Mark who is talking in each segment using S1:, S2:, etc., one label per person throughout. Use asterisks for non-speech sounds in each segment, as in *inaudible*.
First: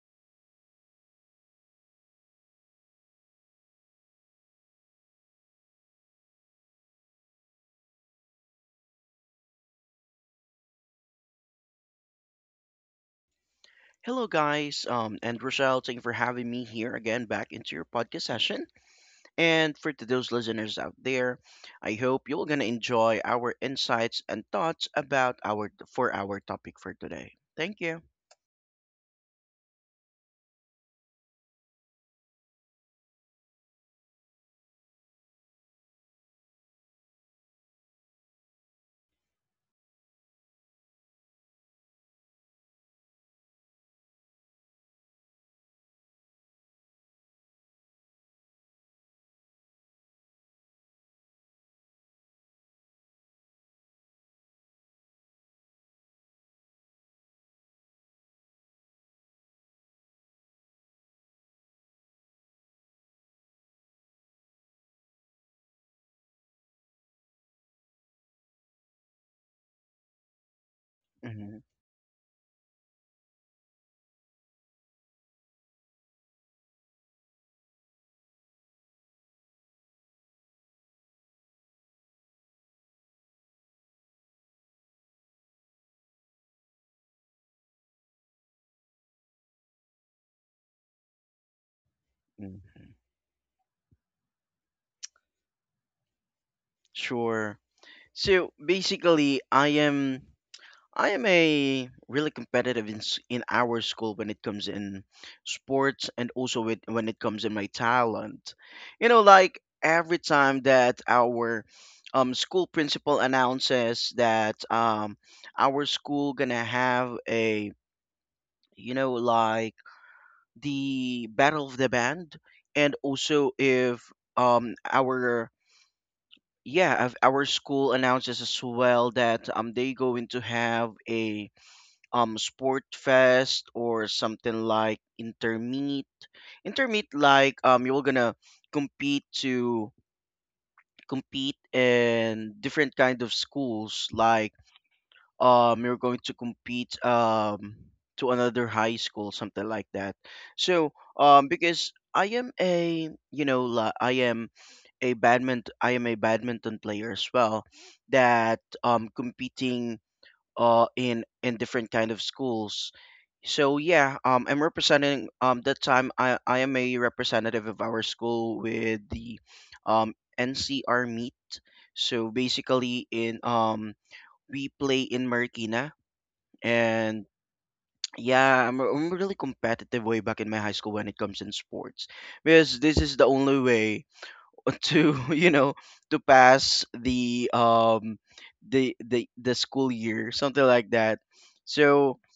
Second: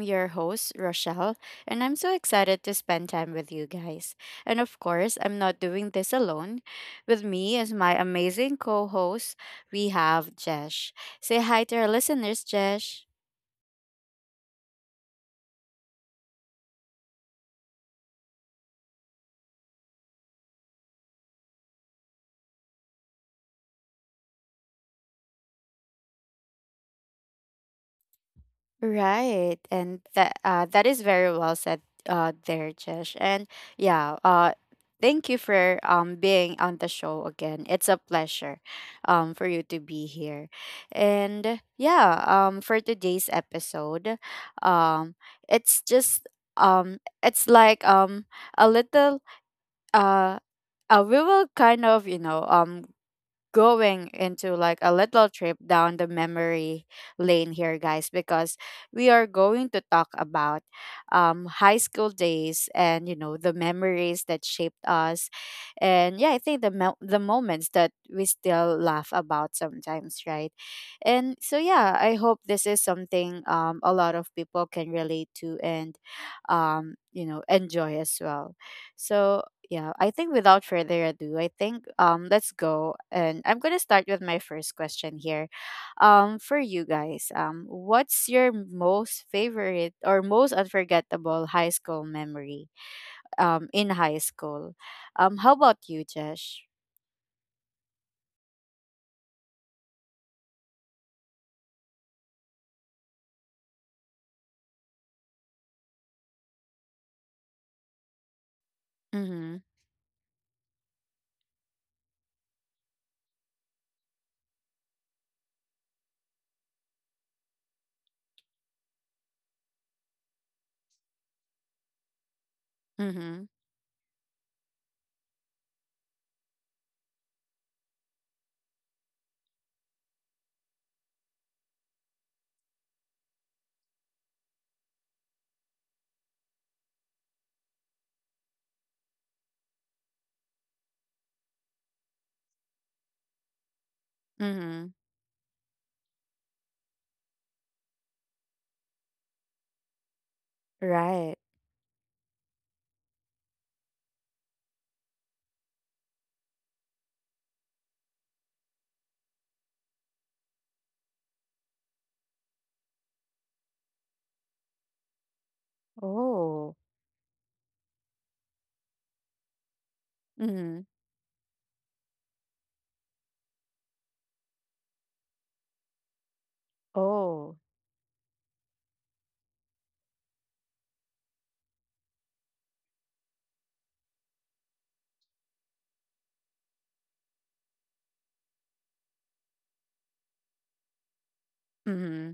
S1: your host, Rochelle, and I'm so excited to spend time with you guys. And of course, I'm not doing this alone. With me is my amazing co host, we have Jesh. Say hi to our listeners, Jesh.
S2: Hello, guys, and Rochelle. Thank you for having me here again back into your podcast session. And for to those listeners out there, I hope you're gonna enjoy our insights and thoughts about our for our topic for today. Thank you.
S1: Right, and that is very well said, there, Jesh. And yeah, thank you for being on the show again. It's a pleasure, for you to be here, and yeah, for today's episode, um, it's just it's like a little uh, we will kind of going into like a little trip down the memory lane here, guys, because we are going to talk about high school days, and you know, the memories that shaped us. And yeah, I think the moments that we still laugh about sometimes, right? And so
S2: Hmm.
S1: yeah, I hope this is something a lot of people can relate to and enjoy as well. So yeah, I think without further ado, I think let's go, and I'm gonna start with my first question here. For you guys, what's your most favorite or most unforgettable high school memory
S2: Hmm.
S1: in high school? How about you, Jesh?
S2: Sure. So basically, I am a really competitive in our school when it comes in sports and also when it comes in my talent. You know,
S1: Mm-hmm.
S2: like every time that our school principal announces that our school gonna have a you know like the battle of the band, and
S1: Mm-hmm.
S2: also if our yeah if our school announces as well that they going to have a sport fest or something like intermeet like you're gonna compete to compete in different kind of schools like
S1: Mm-hmm.
S2: you're going to compete to another high school something like that so
S1: Right.
S2: because I am a badminton I am a badminton player as well that competing in different kind of schools so yeah, I'm representing that time I am
S1: Oh.
S2: a representative of our school with the
S1: Mm-hmm.
S2: NCR meet. So basically in we play in Marikina and
S1: Oh.
S2: yeah, I'm really competitive way back in my high school when it comes in sports because this is the only way to *laughs* you know to pass the the school year something like that. So
S1: Mm-hmm.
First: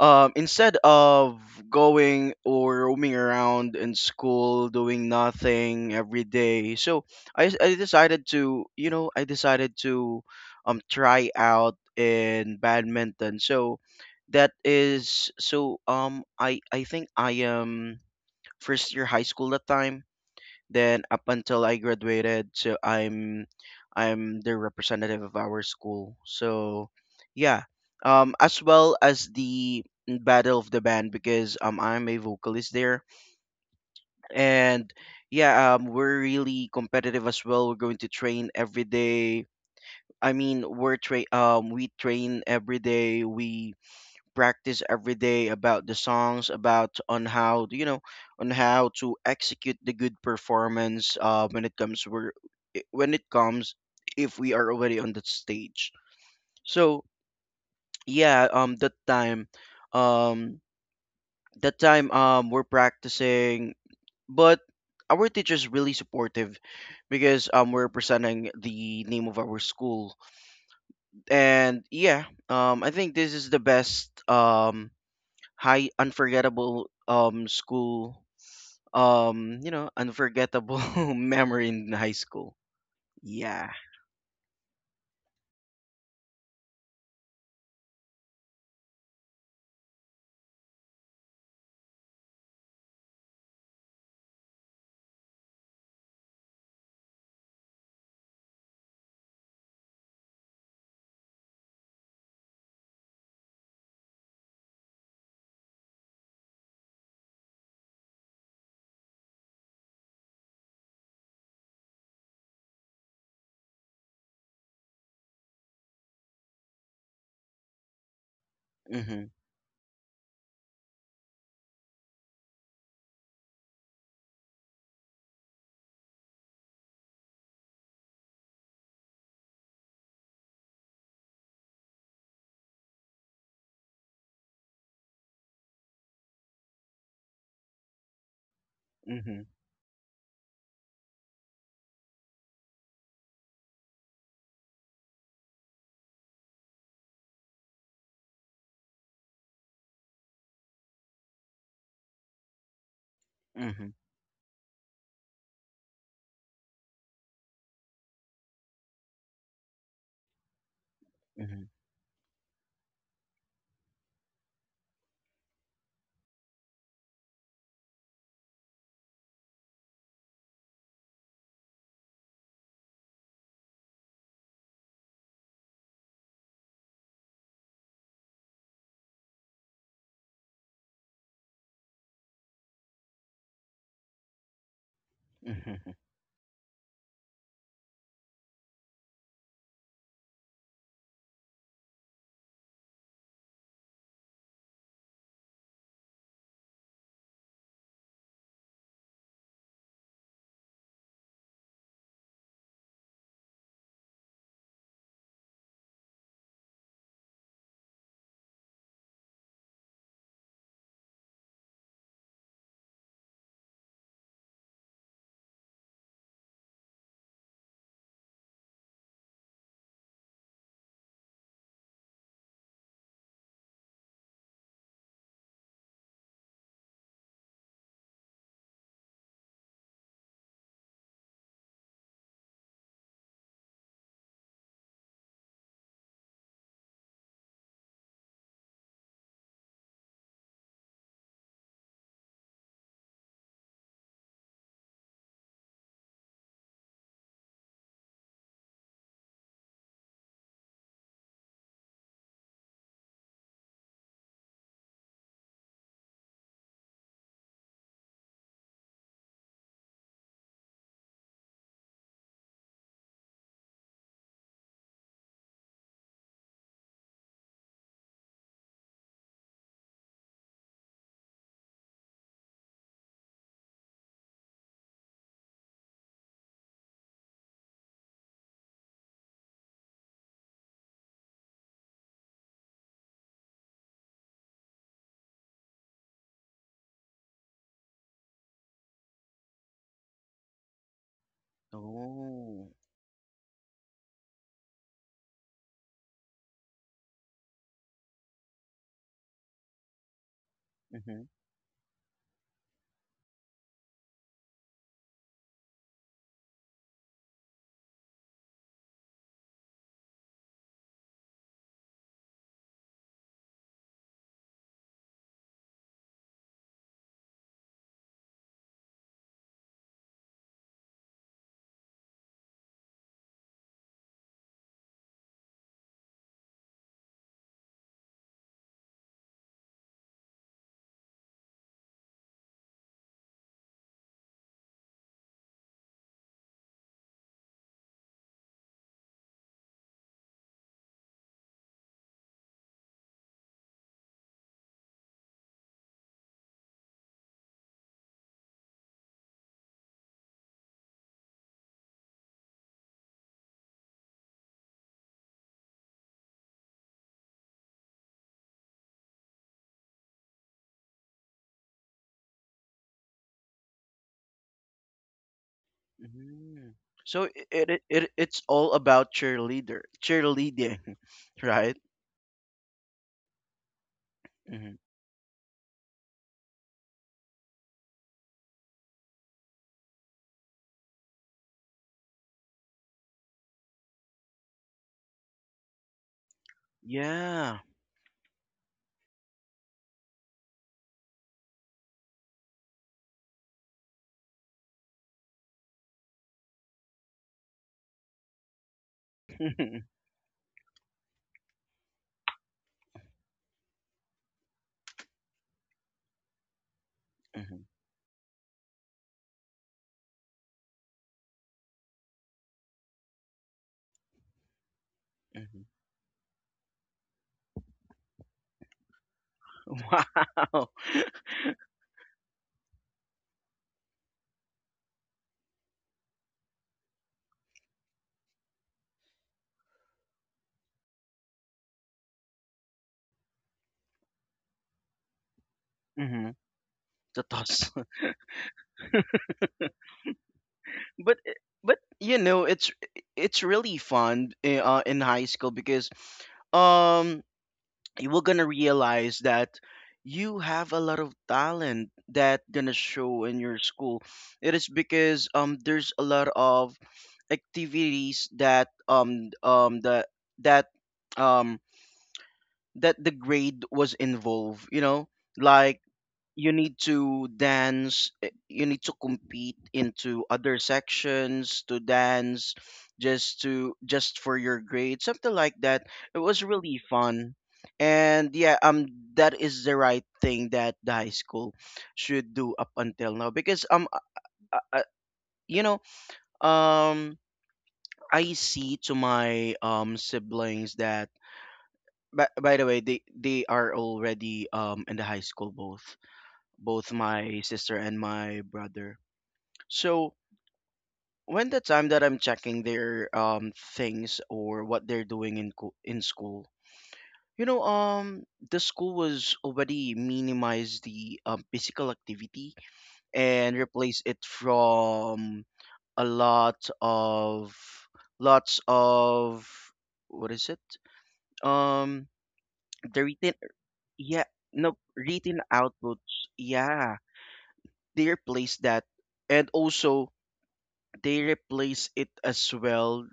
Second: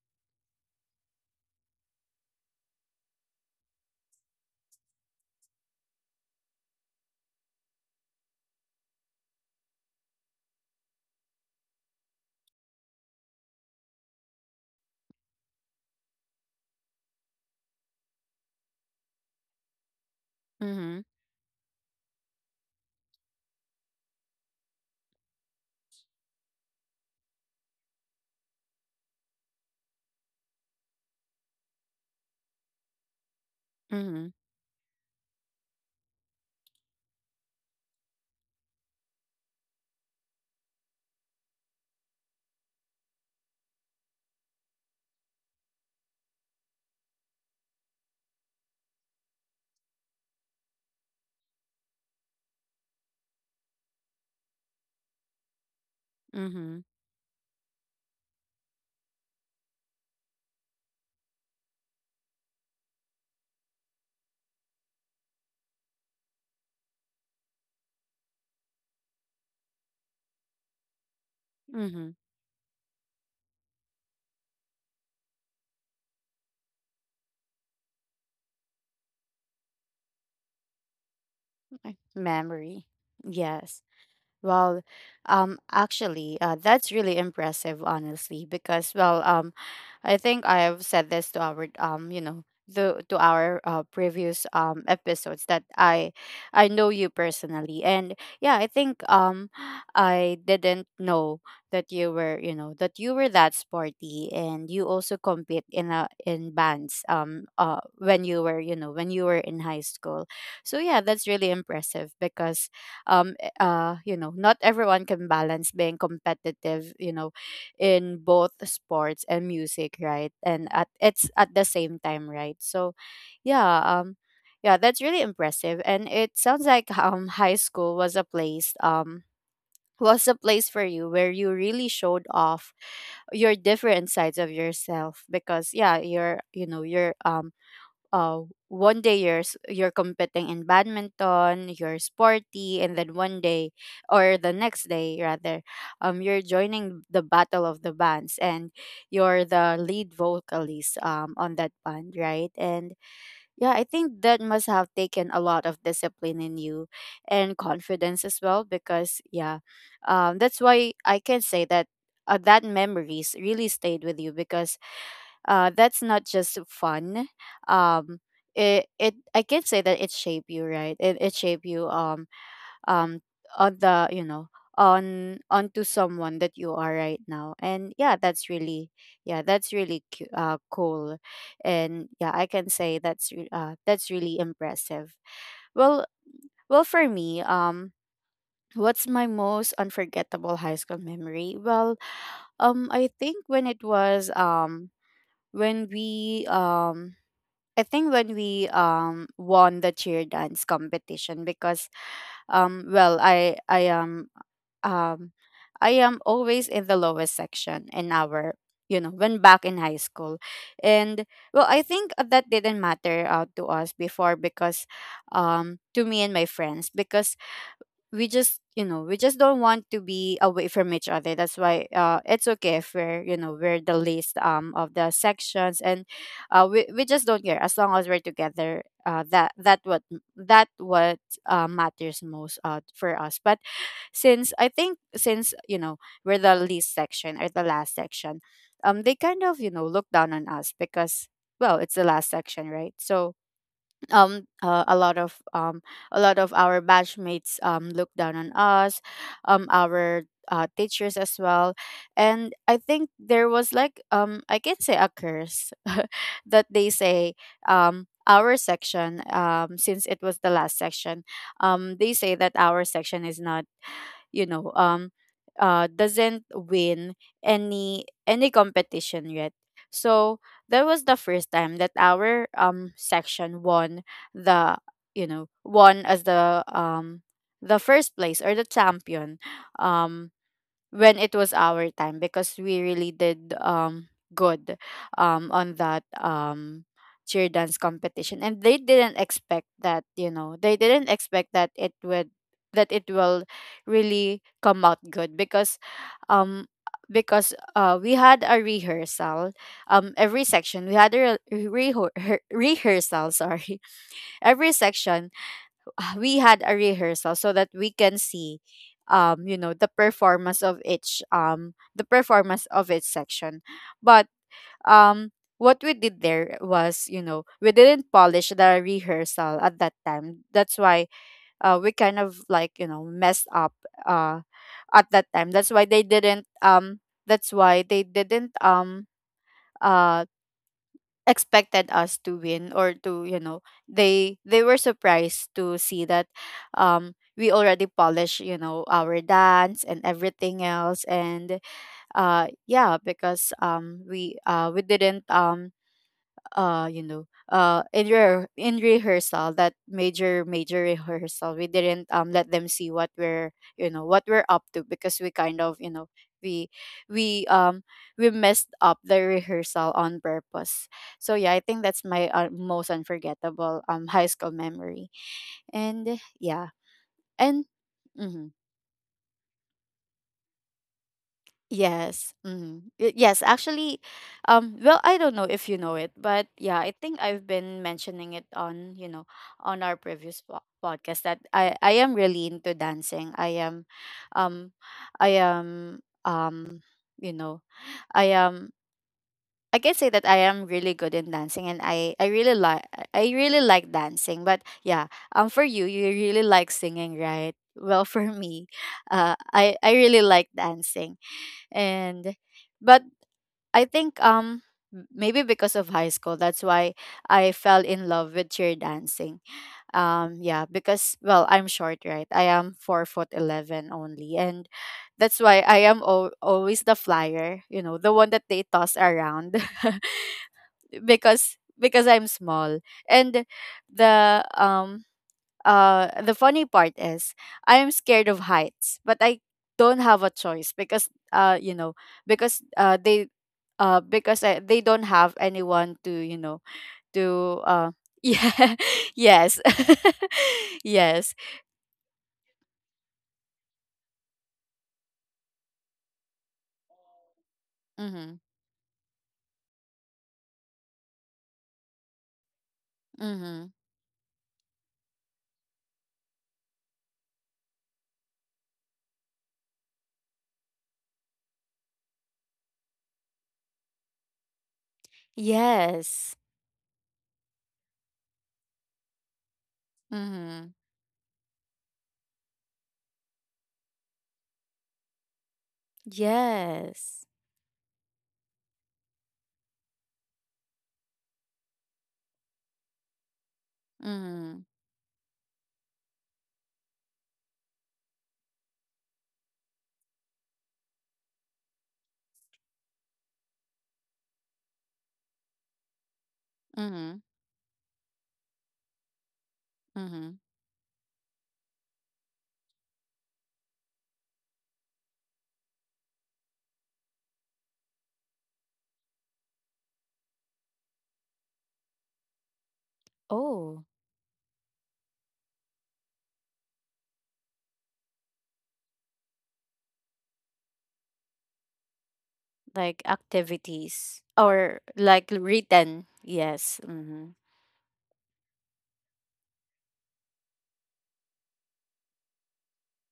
S2: instead of going or roaming around in school doing nothing every day so I decided to I decided to try out in badminton so that is so I think I am first year high school that time
S1: Mm-hmm.
S2: then up until I graduated, so I'm the representative of our school. So yeah, as well as the Battle of the Band because I'm a vocalist there,
S1: Mm-hmm.
S2: and yeah, we're really competitive as well. We're going to train every day. I mean, we train every day. We practice every day about the songs, about on how you know on how to execute the good performance when it comes if we are already on that stage.
S1: Mm-hmm.
S2: So yeah, um, that time, we're practicing, but our teacher's really supportive because we're presenting the name of our school and
S1: Mm-hmm.
S2: yeah I think this is the best high unforgettable school you know unforgettable *laughs* memory in high school.
S1: Memory.
S2: Yeah.
S1: Yes. Well, actually, that's really impressive, honestly, because, well, I think I have said this to our previous episodes that I know you personally, and yeah, I think I didn't know that you were that sporty, and you also compete in a in bands when you were you know when you were in high school. So yeah, that's really impressive because um not everyone can balance being competitive, you know, in both sports
S2: Mhm.
S1: and music, right, and at it's at the same time, right. So yeah, yeah, that's really impressive. And it sounds like high school was a place *laughs* was a place for you where you really showed off your different sides of yourself, because yeah, you're you know you're uh, one day you're
S2: Mhm.
S1: you're competing in badminton, you're sporty, and then one day or the next day rather, you're joining the battle of the bands, and you're the lead vocalist on that band, right? And yeah, I
S2: Mhm.
S1: think that must have taken a lot of discipline in you, and confidence as well, because yeah, that's why I can say
S2: Mhm.
S1: that. That memories really stayed with you, because that's not just fun. Um, it, it I can say that it shape you, right? It shape you um on the you know on onto someone that you are right now, and yeah, that's really cool, and yeah, I can say that's really impressive.
S2: Mhm.
S1: Well, for me, what's my most unforgettable high school memory? Well, I think when it was when we I think when we won the cheer dance competition, because well, um I am always in the lowest section in our, when, back in high school. And well, I think that didn't matter out to us before, because to me and my friends, because we just don't want to be away from each other. That's why it's okay if we're you know we're the least of the sections. And we just don't care as long as we're together. That that what matters most for us. But since I think since you know we're the least section or the last section, they kind of, look down on us, because, well, it's the last section, right? So um uh, a lot of um a lot of our batchmates look down on us, our teachers as well. And I think there was like, I can say, a curse *laughs* that they say our section, since it was the last section, they say that our section is not, you know um doesn't win any competition yet. So that was the first time that our section won the you know won as the first place or the champion, um when it was our time, because we really did good on that cheer dance competition. And they didn't expect that it would
S2: Oh.
S1: that it will really come out good. Because um we had a rehearsal, every section we had
S2: Mhm.
S1: a re- rehear- rehearsal, sorry. *laughs* Every section, we had a rehearsal, so that we can see the performance of each section. But um what we did there was we didn't polish the rehearsal at that time, that's why we kind of like, messed up uh at that time. That's why they didn't uh expected us to win, or to, they were surprised to see that we already polish, you know, our dance and everything else. And yeah, because we didn't, uh you know in rehearsal, that major rehearsal, we didn't let them see what we're up to, because we kind of, we we um we messed up the rehearsal on purpose. So yeah, I think that's my most unforgettable high school memory. And yeah.
S2: Mhm. So
S1: And
S2: it's
S1: mhm.
S2: all about cheerleader cheerleading *laughs* right.
S1: Yes. Mm. Yes, actually,
S2: Mhm.
S1: well, I don't know if you know it, but yeah, I think I've been mentioning it on, you know, on our previous podcast that I am really into dancing. Um, I am, um, you
S2: Yeah.
S1: know, I am. I can say that I am really good in dancing, and I really like dancing. But yeah, for you, you really like singing, right? Well, *laughs* for me,
S2: *laughs*
S1: I
S2: Mhm.
S1: I really like dancing. And but I think maybe because of high school, that's why I fell in love with cheer dancing. Yeah, because, well, I'm short, right? I am 4'11" only, and that's why
S2: Mhm.
S1: I am always the flyer, you know, the one that they toss around.
S2: Wow.
S1: *laughs* Because I'm small. And the um the funny part is, I am scared of heights, but I don't have a choice, because you know because they because they don't have anyone
S2: *laughs*
S1: to,
S2: Mhm. Totoo.
S1: to uh *laughs* yeah. Yes. *laughs*
S2: but
S1: Yes.
S2: eh, but you know it's really fun in high school because um you were
S1: Mhm.
S2: gonna realize that you have a lot of talent that gonna show in your
S1: Mhm.
S2: school. It is because there's a lot of activities that the that um that the grade was involved you know like
S1: Yes.
S2: you need to dance you need to compete into other
S1: Mhm.
S2: sections to dance just for your grade something like that. It was really
S1: Yes.
S2: fun and yeah that is the right thing that the high school should do up until now because
S1: Mhm.
S2: uh, uh, you know um I see to my siblings that by the way they are already in the high school both
S1: Mhm.
S2: my sister and my brother. So
S1: Mhm.
S2: when the time that I'm checking their things or what they're doing in school, you know, the school was already minimized the physical activity and
S1: Oh.
S2: replaced it from a lot of lots of what is it? Um, the
S1: Like
S2: written
S1: activities,
S2: yeah no
S1: or like
S2: written
S1: written.
S2: outputs
S1: Yes.
S2: yeah
S1: Mhm.
S2: they replaced that and also they replace it as well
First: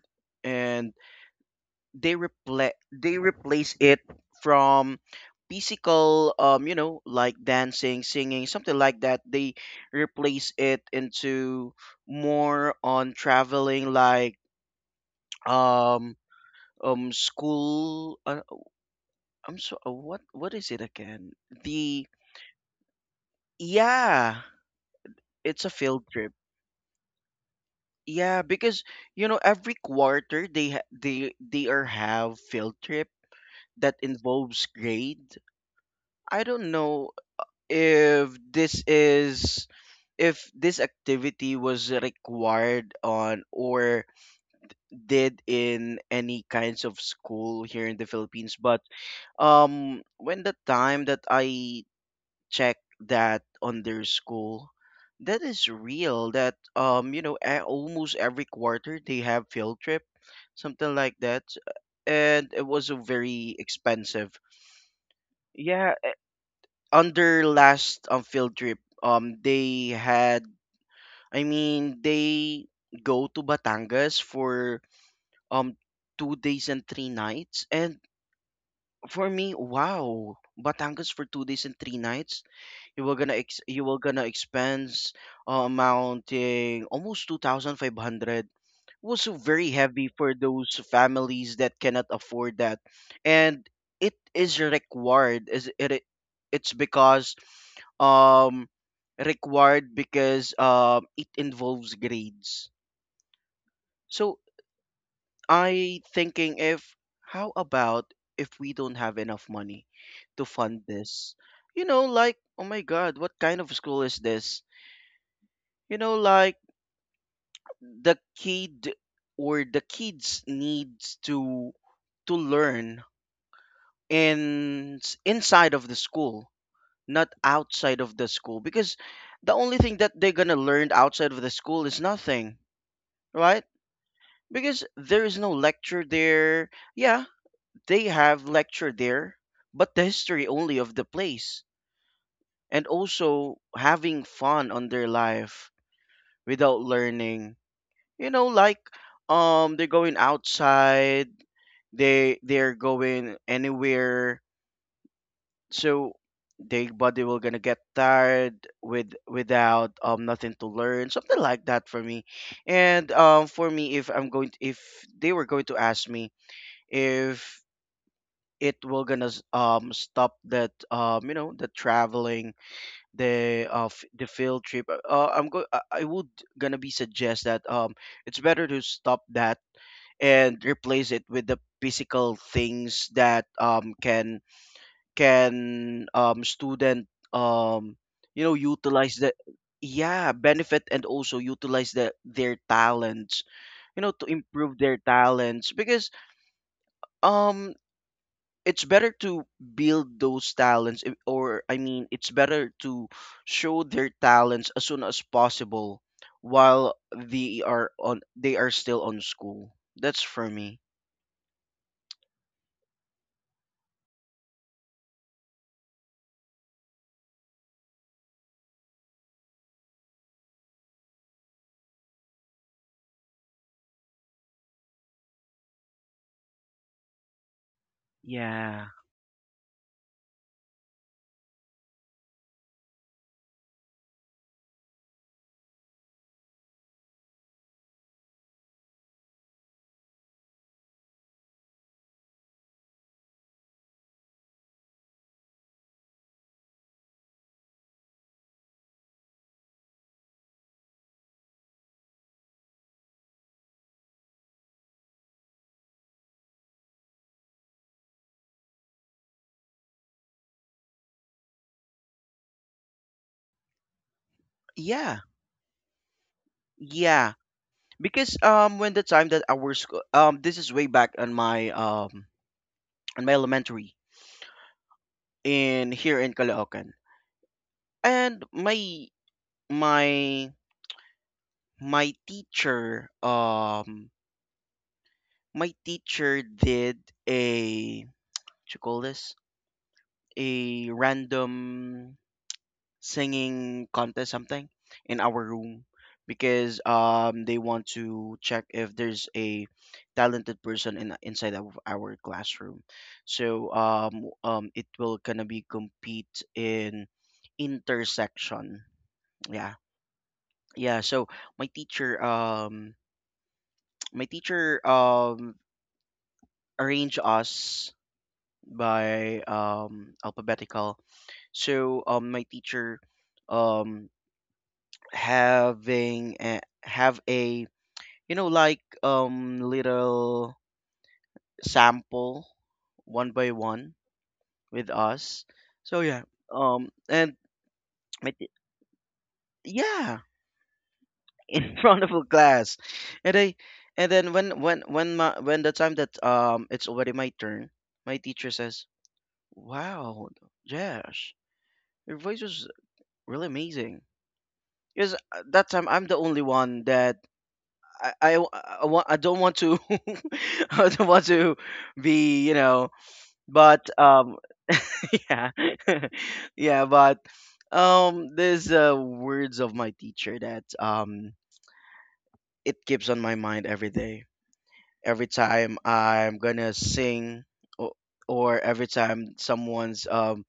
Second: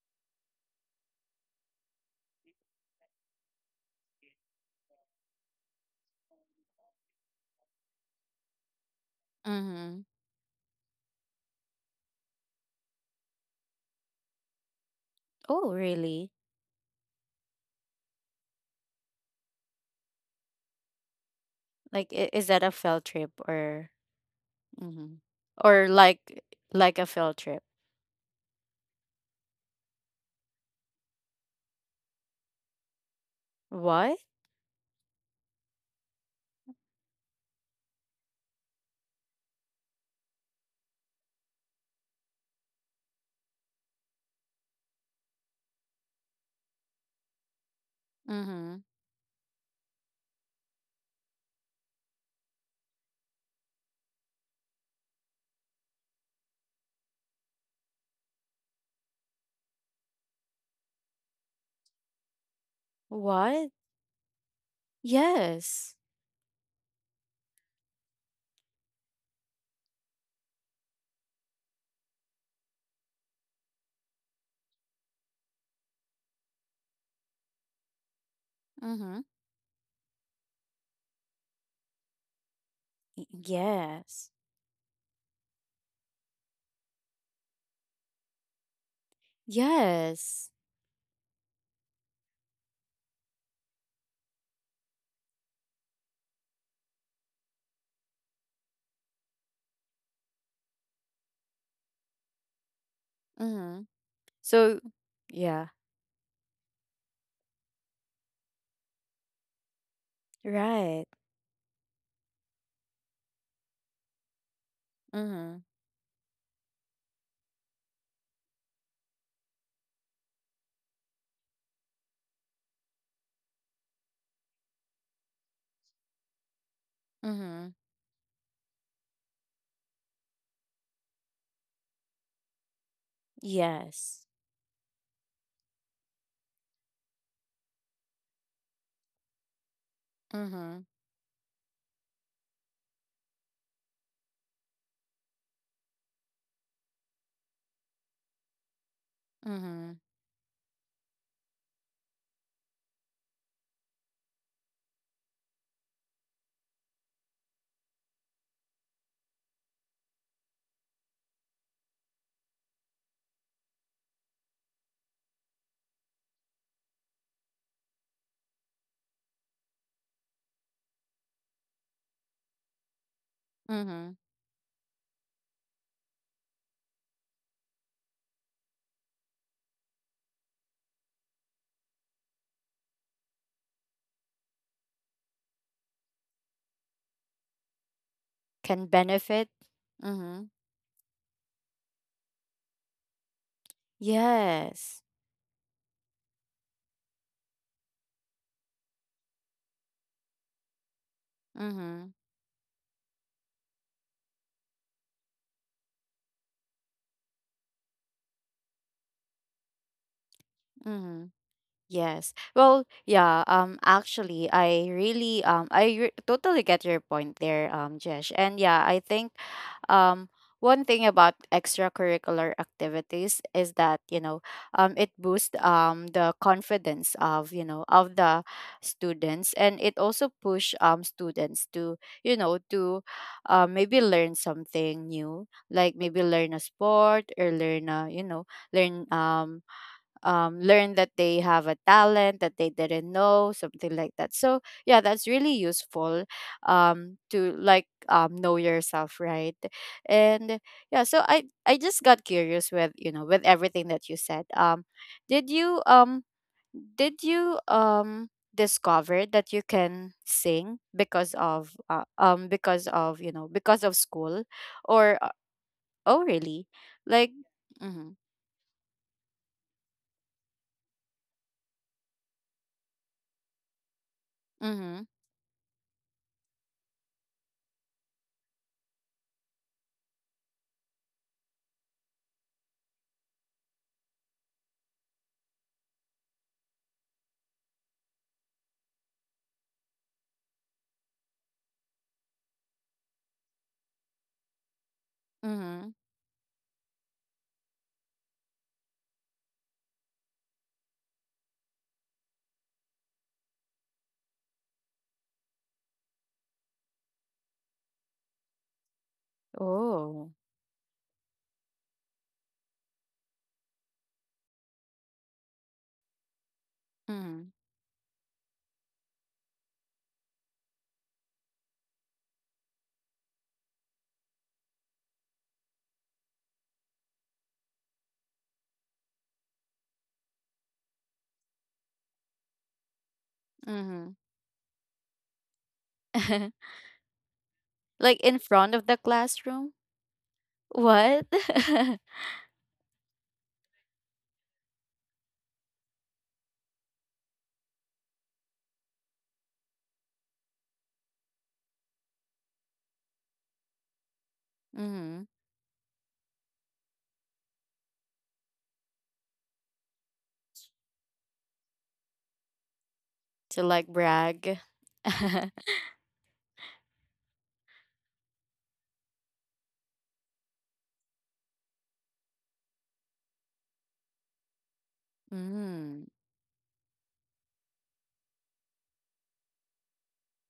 S2: and they replace it from physical you know like dancing singing something like that they
S1: Mhm.
S2: replace it into more on traveling like
S1: Oh,
S2: um
S1: really?
S2: school I'm so what is it again the
S1: Like, is that a field trip, or,
S2: yeah
S1: hmm,
S2: it's a
S1: or
S2: field trip.
S1: like, a field trip?
S2: Yeah because you know every quarter they are have field trip that
S1: What?
S2: involves grade. I don't know if this is if this activity was required on or did in any kinds of school here in the Philippines
S1: Mm-hmm.
S2: but when the time that I checked that on their school that is real that you know almost every quarter they have field trip something like that and it was a very
S1: What?
S2: expensive. yeah,
S1: Yes.
S2: eh, on their last field trip, they had I mean, they go to Batangas for um 2 days and 3 nights. And
S1: Mm-hmm.
S2: for me, wow, Batangas for 2 days and 3 nights. You were gonna
S1: Yes.
S2: expense amounting almost 2,500. Was very heavy for
S1: Yes.
S2: those families that cannot afford that, and it is required. Is it? It's because um required because it involves grades.
S1: Mm-hmm.
S2: So
S1: So, yeah.
S2: I thinking if how about if we don't have enough money to fund
S1: Right.
S2: this? You know, like oh my god, what kind of school is this?
S1: Mm-hmm.
S2: You know, like the kid or the kids needs to learn in inside of the school, not
S1: Mm-hmm.
S2: outside of the school because the only thing that they're going to learn outside of the school is nothing, right?
S1: Yes.
S2: Because there is no lecture there. Yeah, they have lecture there, but the history
S1: Mm-hmm.
S2: only of the place, and also having fun on their life without learning. You know, like they're
S1: Mm-hmm.
S2: going outside, they're going anywhere. So their body will gonna get tired without nothing to learn something like that for me. And for me if I'm going to, if they were going to ask me if it will gonna stop that you know the traveling
S1: Mm-hmm.
S2: the field trip I'm go I would gonna be suggest that it's better to stop that and replace it with the physical things that can student um you know
S1: Can
S2: utilize the
S1: benefit.
S2: yeah
S1: Mm-hmm.
S2: benefit and also utilize the their talents you know to improve their
S1: Yes.
S2: talents because um it's better to build those talents I- or I
S1: Mm-hmm.
S2: mean it's better to show their talents as soon as possible while they are on they are still on school that's for me.
S1: Mm-hmm. Yes. Well, yeah, actually I really I re- totally get your point there, Jesh. And yeah, I think um one thing about extracurricular activities is that, you know, it boosts the confidence of, you know, of the
S2: Yeah.
S1: students, and it also push students to, you know, to maybe learn something new, like maybe learn a sport, or learn a, you know, learn um learn that they have a talent that they didn't know, something like that. So yeah, that's really useful, to like, know yourself, right? And yeah, so I just got curious with everything that you said. Did you um did you discover that you can sing because of because of school, or
S2: Yeah.
S1: oh, really? Like,
S2: Yeah
S1: mm-hmm,
S2: because when the time that our school this is way back on my elementary
S1: mm-hmm,
S2: in here in Caloocan and my my teacher um my teacher did a you call this a random singing contest something in our room
S1: mm-hmm.
S2: because they want to check if there's a talented person in inside of our classroom so it will gonna be compete in intersection. Yeah.
S1: Oh.
S2: Yeah so my teacher *tsk* my teacher arrange
S1: Mhm,
S2: us by alphabetical. So my teacher um, having have a you know like little sample one by one
S1: mhm.
S2: with us. So yeah,
S1: *laughs*
S2: and
S1: Like
S2: my
S1: in
S2: t-
S1: front of the classroom?
S2: yeah
S1: What?
S2: *laughs* in front
S1: *laughs*
S2: of a class, and I and then when my when the time that it's already my turn, my teacher says, "Wow, Josh, your voice was really amazing." Because
S1: Mhm.
S2: that time I'm the only one that I want I don't want to *laughs* I don't want to be you know
S1: To like
S2: but
S1: brag. *laughs*
S2: *laughs* yeah *laughs* yeah but there's words of my teacher that it keeps on my mind every day every time
S1: Mhm,
S2: I'm gonna sing or, or every time someone's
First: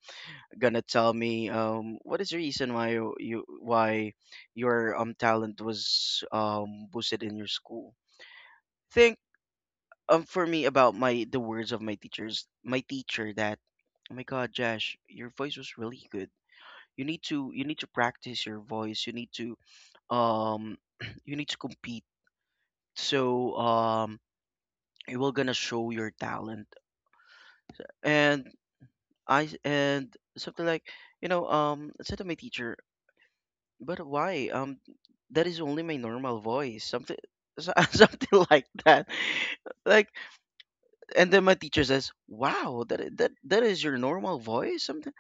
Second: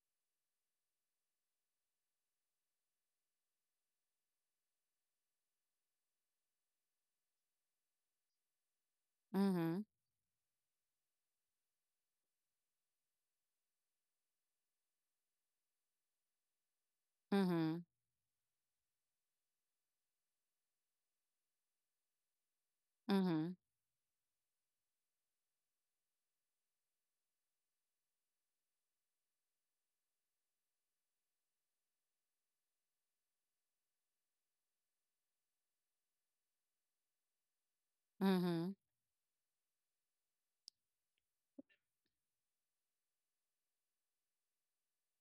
S2: gonna tell me what is the reason why you why your talent was boosted in your school think
S1: mhm,
S2: for me about my the words of my teacher that oh my god Josh your voice was really good you need
S1: mhm,
S2: to practice your voice you need to um *clears throat* you need to compete so
S1: mhm,
S2: you will gonna show your talent and I and something like you know I said to my teacher But why? That is only my normal voice. Something, *laughs* something like
S1: mhm,
S2: that. Like, and then my teacher says, "Wow, that is your normal voice." Something,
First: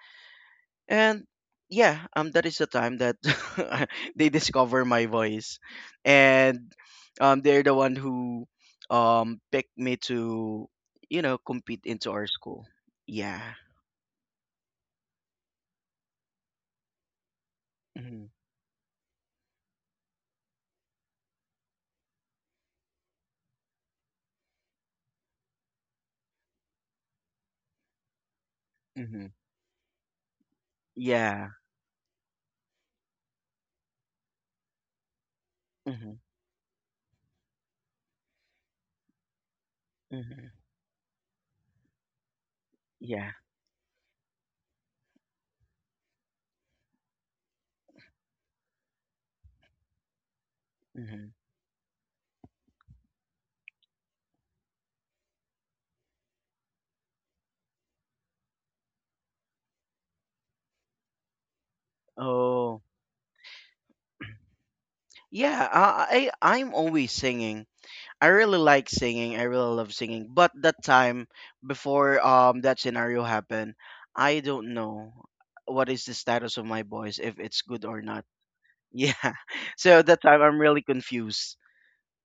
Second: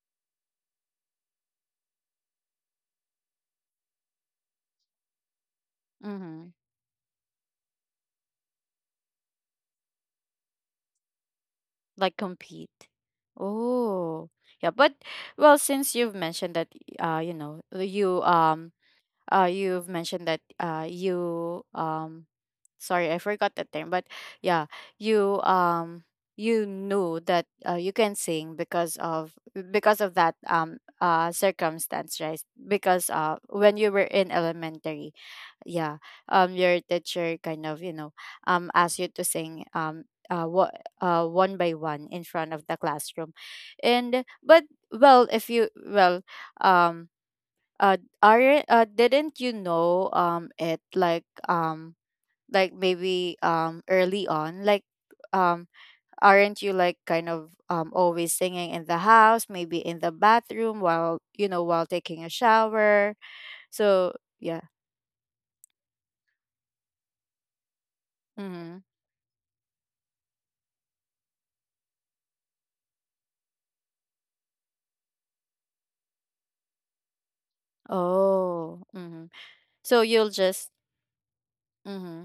S2: and yeah, that is the time that *laughs* they discover my voice,
S1: mhm.
S2: and they're the one who picked me to, you know, compete into
S1: Like
S2: our school.
S1: compete.
S2: Yeah.
S1: Oh, yeah. But well, since you've mentioned that, uh, you know, you
S2: Hmm.
S1: um, you sorry, I forgot the term. But yeah, you um you knew that, you can sing because
S2: Hmm.
S1: of that
S2: Yeah.
S1: circumstance, right? Because when you were in elementary, yeah,
S2: Hmm.
S1: your teacher kind of, asked you to sing,
S2: Hmm.
S1: what, one by one, in front of the
S2: Yeah.
S1: classroom. And but well, if you, well, um uh are, didn't you know, it like,
S2: Hmm.
S1: like maybe, early on, like, um aren't you like kind of, always singing in the house, maybe in the bathroom while, while taking a
S2: Oh.
S1: shower? So yeah.
S2: Yeah, I I'm always singing. I really
S1: Mm-hmm.
S2: like singing. I really love singing. But that time before that scenario happened, I don't know what is the status of my voice, if it's good or not.
S1: Oh,
S2: Yeah.
S1: mm-hmm.
S2: *laughs* So
S1: so
S2: that
S1: you'll
S2: time I'm
S1: just
S2: really confused.
S1: Mm-hmm.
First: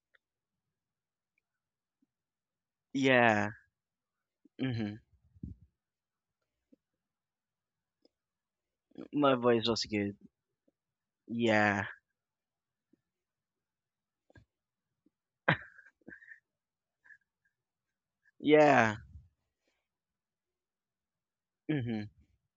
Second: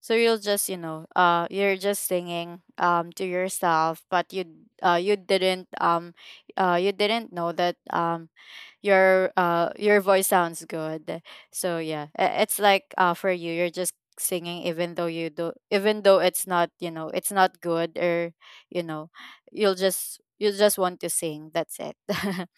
S1: So you'll just, you're just singing, to
S2: Yeah.
S1: yourself, but you,
S2: Hmm.
S1: uh you didn't um you didn't know that, your
S2: My voice
S1: uh
S2: was
S1: your
S2: good.
S1: voice sounds good. So
S2: Yeah.
S1: yeah, it's like, for you, you're just singing, even though you do, even though it's not, it's not good, or, you
S2: Yeah.
S1: know you just want to sing, that's it.
S2: Hmm.
S1: *laughs*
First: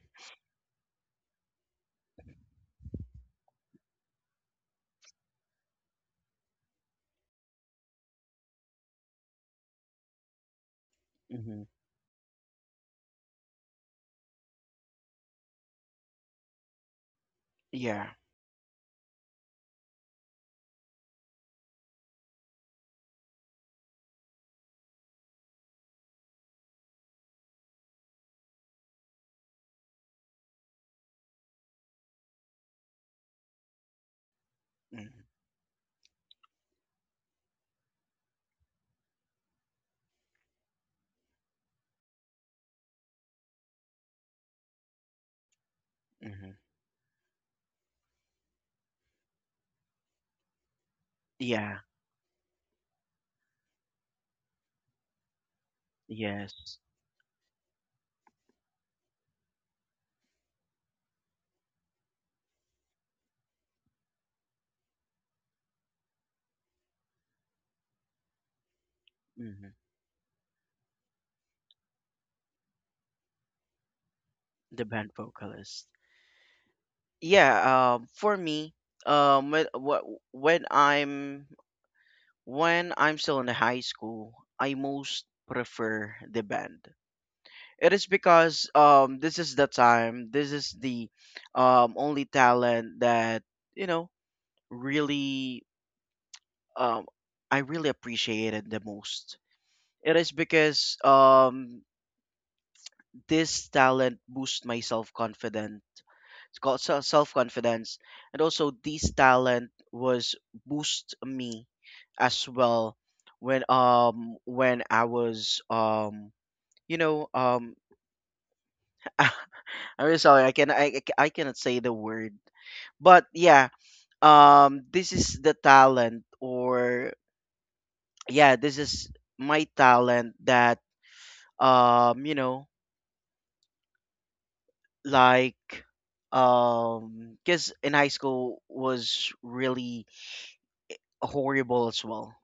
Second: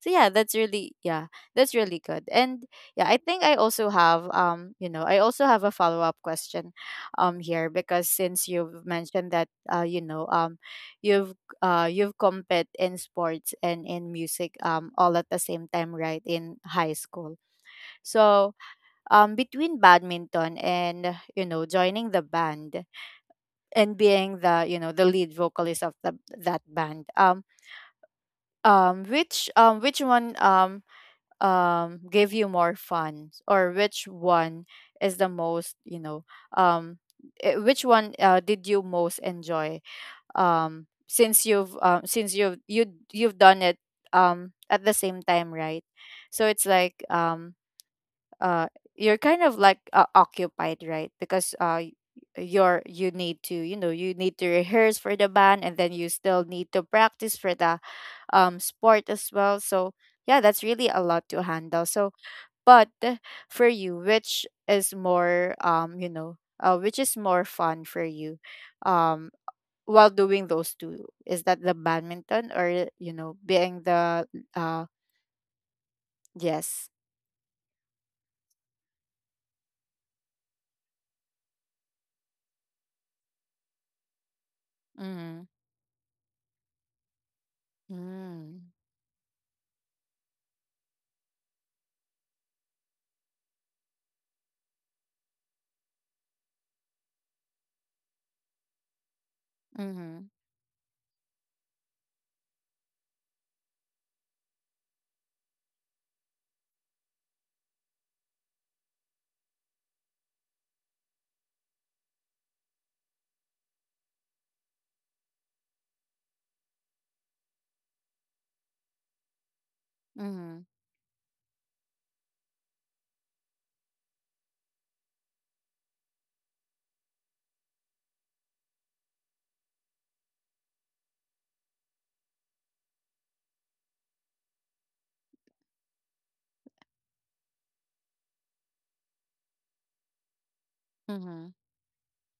S1: So yeah, that's really, yeah, that's really good. And yeah, I think I also have you know I also have a follow-up question, here, because since you've mentioned that, you've
S2: Hmm.
S1: you've competed in sports and in music, all at the same time, right, in high school.
S2: *laughs* Yeah.
S1: So, between badminton and, joining the band, and being the lead vocalist of that band, which one, gave you more fun, or which one
S2: Hmm.
S1: is the most, um, which one, did you most enjoy, since you've you you've done it, at the same time, right? So
S2: Hmm.
S1: it's like, uh you're kind of like, occupied, right? Because
S2: Yeah.
S1: you need to rehearse for the band, and then you still need
S2: Yes.
S1: to practice for the, sport as well. So yeah, that's really a lot to handle. So but, for you, which is more, which is more fun for you, um
S2: Hmm.
S1: while doing those two? Is that the badminton, or, being the, uh
S2: The band vocalist.
S1: yes.
S2: Yeah, for me, um when wh- when i'm when I'm still in the high school, I most
S1: Mhm.
S2: prefer the band. It is
S1: Mm.
S2: because this is the only talent that you know really um I really appreciated the most. It
S1: Mhm.
S2: is because this talent boosts my self confidence, it's called self confidence. And also this talent was boost me as well when I was you know um *laughs* I'm really sorry, I
S1: Mhm.
S2: can I cannot say the word. But yeah, this is the talent, or yeah, this is my talent that um you know like because in high school was really
S1: Mm-hmm.
S2: horrible as well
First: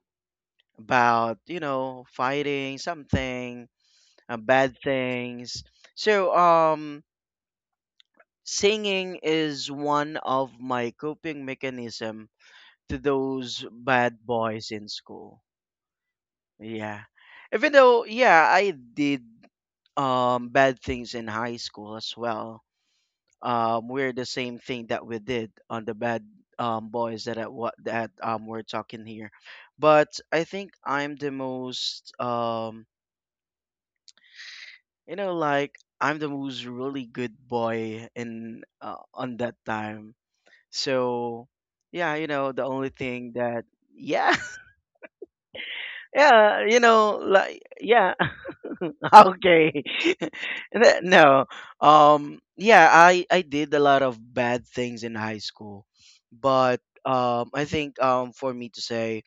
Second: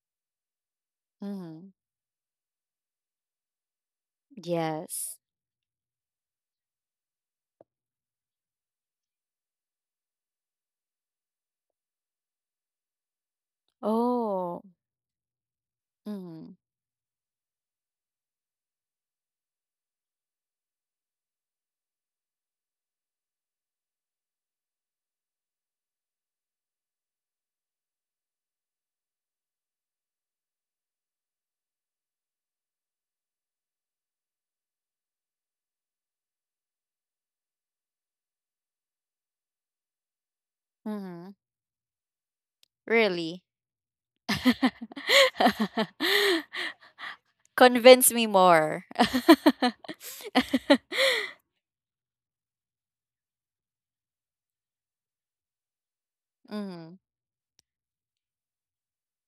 S2: about
S1: Mm-hmm.
S2: fighting something, bad
S1: Yes.
S2: things. So singing is one of my coping mechanism to those bad
S1: Oh.
S2: boys in school.
S1: Mm-hmm.
S2: Yeah, even though yeah, I did bad things in high school as well. We're the same thing that we did on the bad boys that at what that we're talking here. But I think I'm the most like I'm the most really good boy in on that time.
S1: Mm-hmm.
S2: So yeah, the only thing
S1: Really?
S2: that
S1: *laughs*
S2: yeah, *laughs* yeah, like
S1: Convince
S2: yeah,
S1: me more.
S2: *laughs*
S1: *laughs*
S2: okay, *laughs* no, yeah, I did a lot of bad things in high school, but
S1: Mm-hmm.
S2: I think for me to say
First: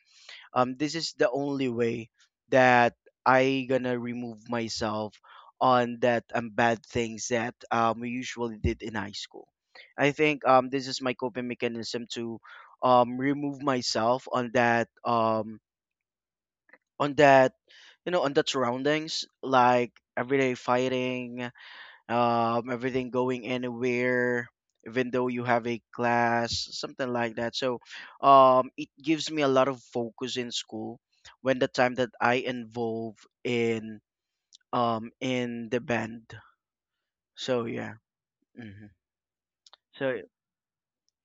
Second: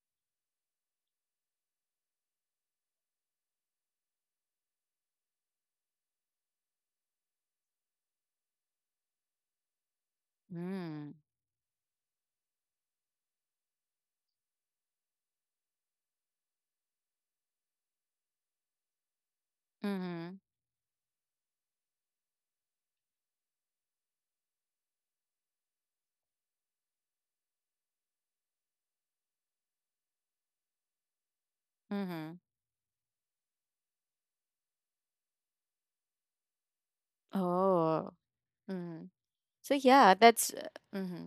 S2: this is the only way that I gonna remove myself on that bad things that we usually did in high school. I think this is
S1: Mm.
S2: my coping mechanism to remove myself on that on that on that surroundings, like
S1: Mm-hmm.
S2: everyday fighting, everything going anywhere, even though you have a class, something like that. So it gives me a lot of focus in school when the time that
S1: Mm-hmm.
S2: I involve in in the band. So yeah,
S1: Oh.
S2: hmm
S1: Mm-hmm. So yeah,
S2: so
S1: that's Mm-hmm.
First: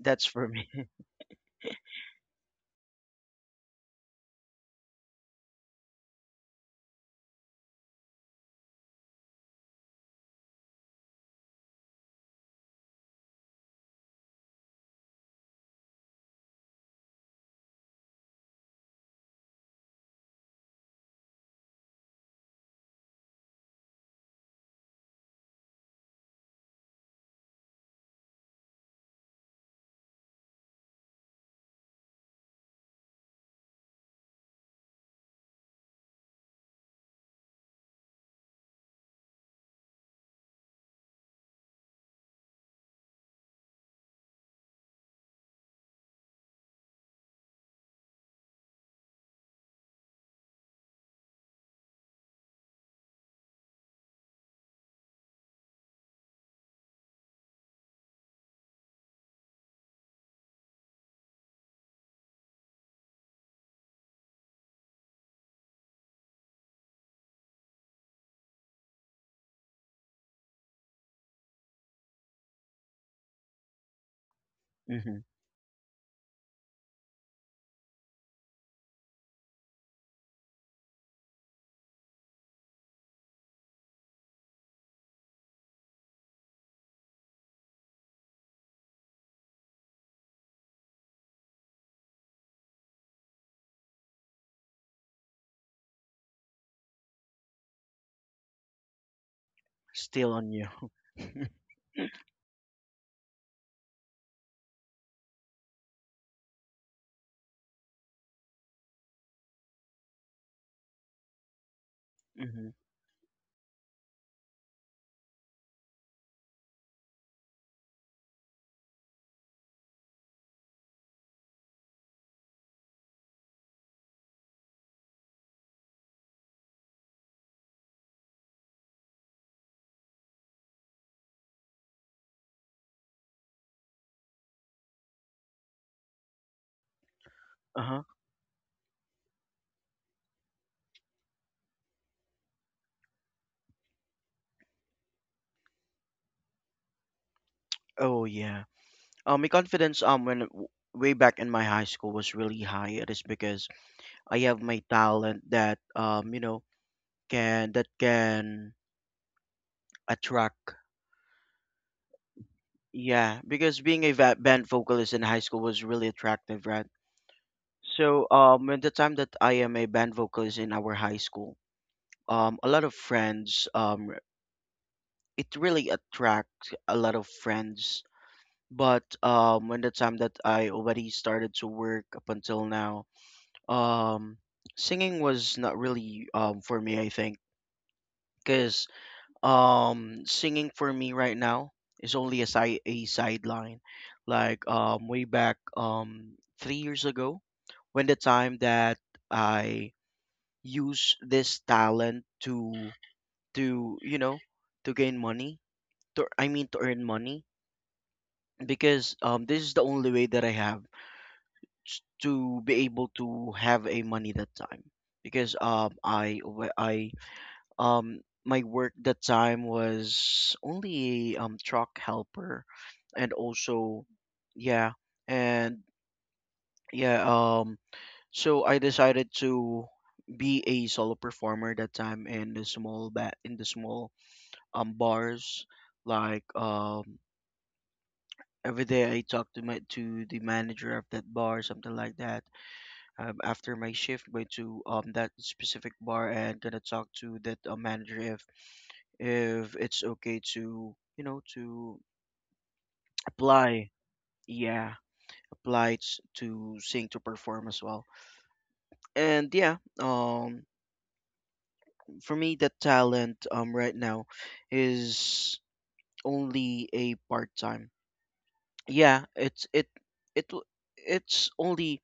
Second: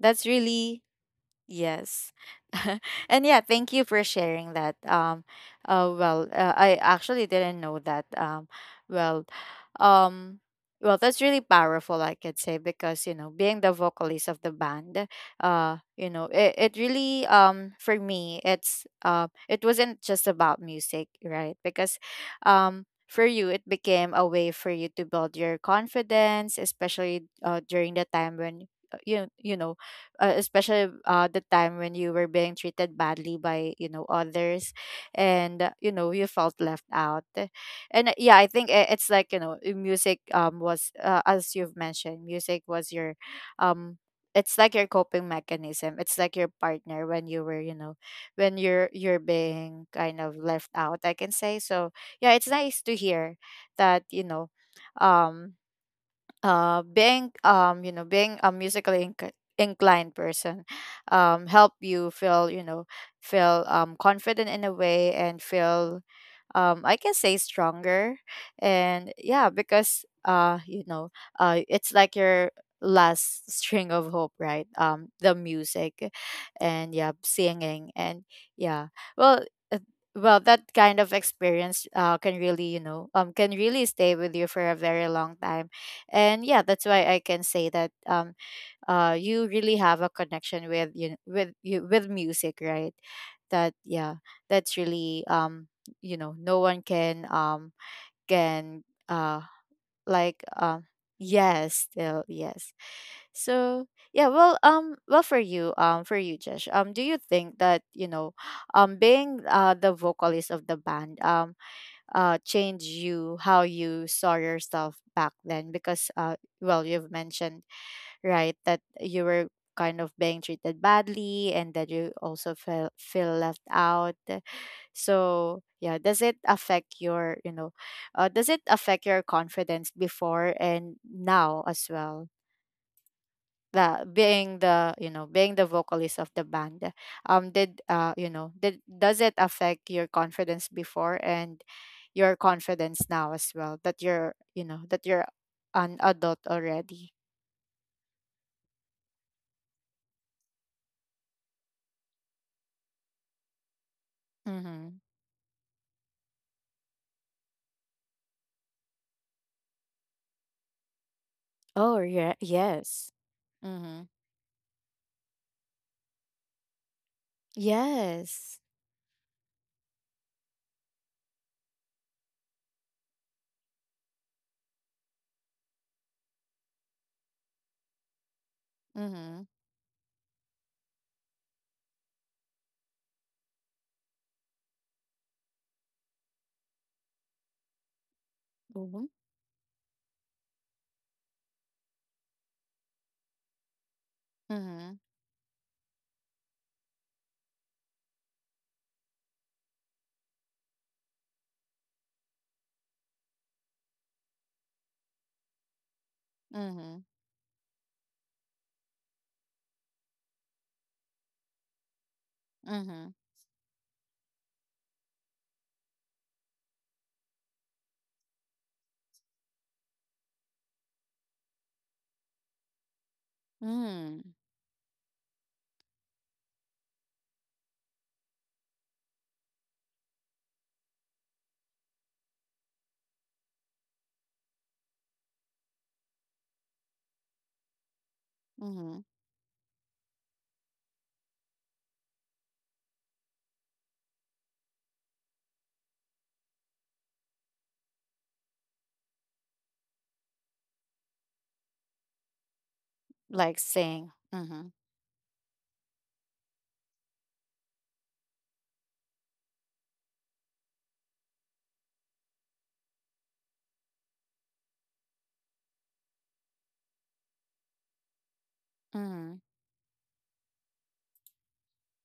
S2: that's
S1: That's
S2: for me.
S1: really, yes. *laughs* And yeah, thank you for sharing that. I actually didn't know that. Well, um, well, that's really powerful, I could say, because, being the vocalist of the band, it really, for me, it wasn't just about music, right? Because, for you, it became a way for you to build your confidence, especially during the time when, uh, you you know especially the time when you were being treated badly by, others, and you felt left out. And yeah, I think it's like, music, was as you've mentioned, music was your, um it's like your coping mechanism, it's like your partner when you were, when you're being kind of left out, I can say. So yeah, it's nice to hear that, um being you know being a musically inclined person, help you feel, feel, confident in a way, and feel, I can say stronger. And yeah, because it's like your last *laughs* string of hope, right,
S2: *laughs*
S1: the music. And yeah, singing. And yeah, well, uh, well, that kind of experience, can really, can really stay with you for a very long time. And yeah, that's why I can say that, you really have a connection with, you with music, right? That, yeah, that's really, no one can, can,
S2: Still
S1: like,
S2: on you. *laughs*
S1: yes, still, yes. So yeah, well, well, for you, for you, Josh, do you think that, being, the vocalist of the band,
S2: Mm-hmm.
S1: change you, how you saw yourself back then? Because well, you've mentioned, right, that you were kind of being treated badly, and that you also feel left out. So yeah, does it affect your, does it affect your confidence before and now as well, the being the, being the vocalist of the band,
S2: Uh-huh.
S1: did, does it affect your confidence before, and your confidence now as well, that you're, that you're an adult already?
S2: Oh yeah. My confidence way back in my high school was really high. It is because I have my
S1: Mm-hmm.
S2: talent that can that can attract.
S1: Oh, yeah, yes.
S2: Yeah, because being
S1: Mm-hmm.
S2: a band vocalist in high school was really attractive, right? So,
S1: Yes.
S2: at the time that I am a band vocalist in our high school, a lot of friends, it really attracts a lot of friends. But
S1: Mm-hmm.
S2: when the time that I already started to work up until now, um, singing was not really for me, I think, because
S1: Mm-hmm.
S2: singing for me right now is only a sideline. Like
S1: Mm-hmm.
S2: way back 3 years ago, when the time that I use this talent to to gain money, to I mean to
S1: Mm-hmm.
S2: earn money, because this is the only way that I have to be
S1: Mm-hmm.
S2: able to have a money that time, because I wa- I um my work that time was only a truck helper, and also
S1: Mm-hmm.
S2: yeah, and yeah, so I decided to be a solo performer that time in the small bars, like every
S1: Mm-hmm.
S2: day I talk to my to the manager of that bar, something like that. After my shift, going to that specific bar and gonna talk to that manager if it's okay, to to
S1: Like
S2: apply,
S1: saying. Mm-hmm.
S2: yeah, to sing, to perform as well. And yeah, for me that talent right now is only a part-time. Yeah,
S1: Mm-hmm.
S2: it w- it's only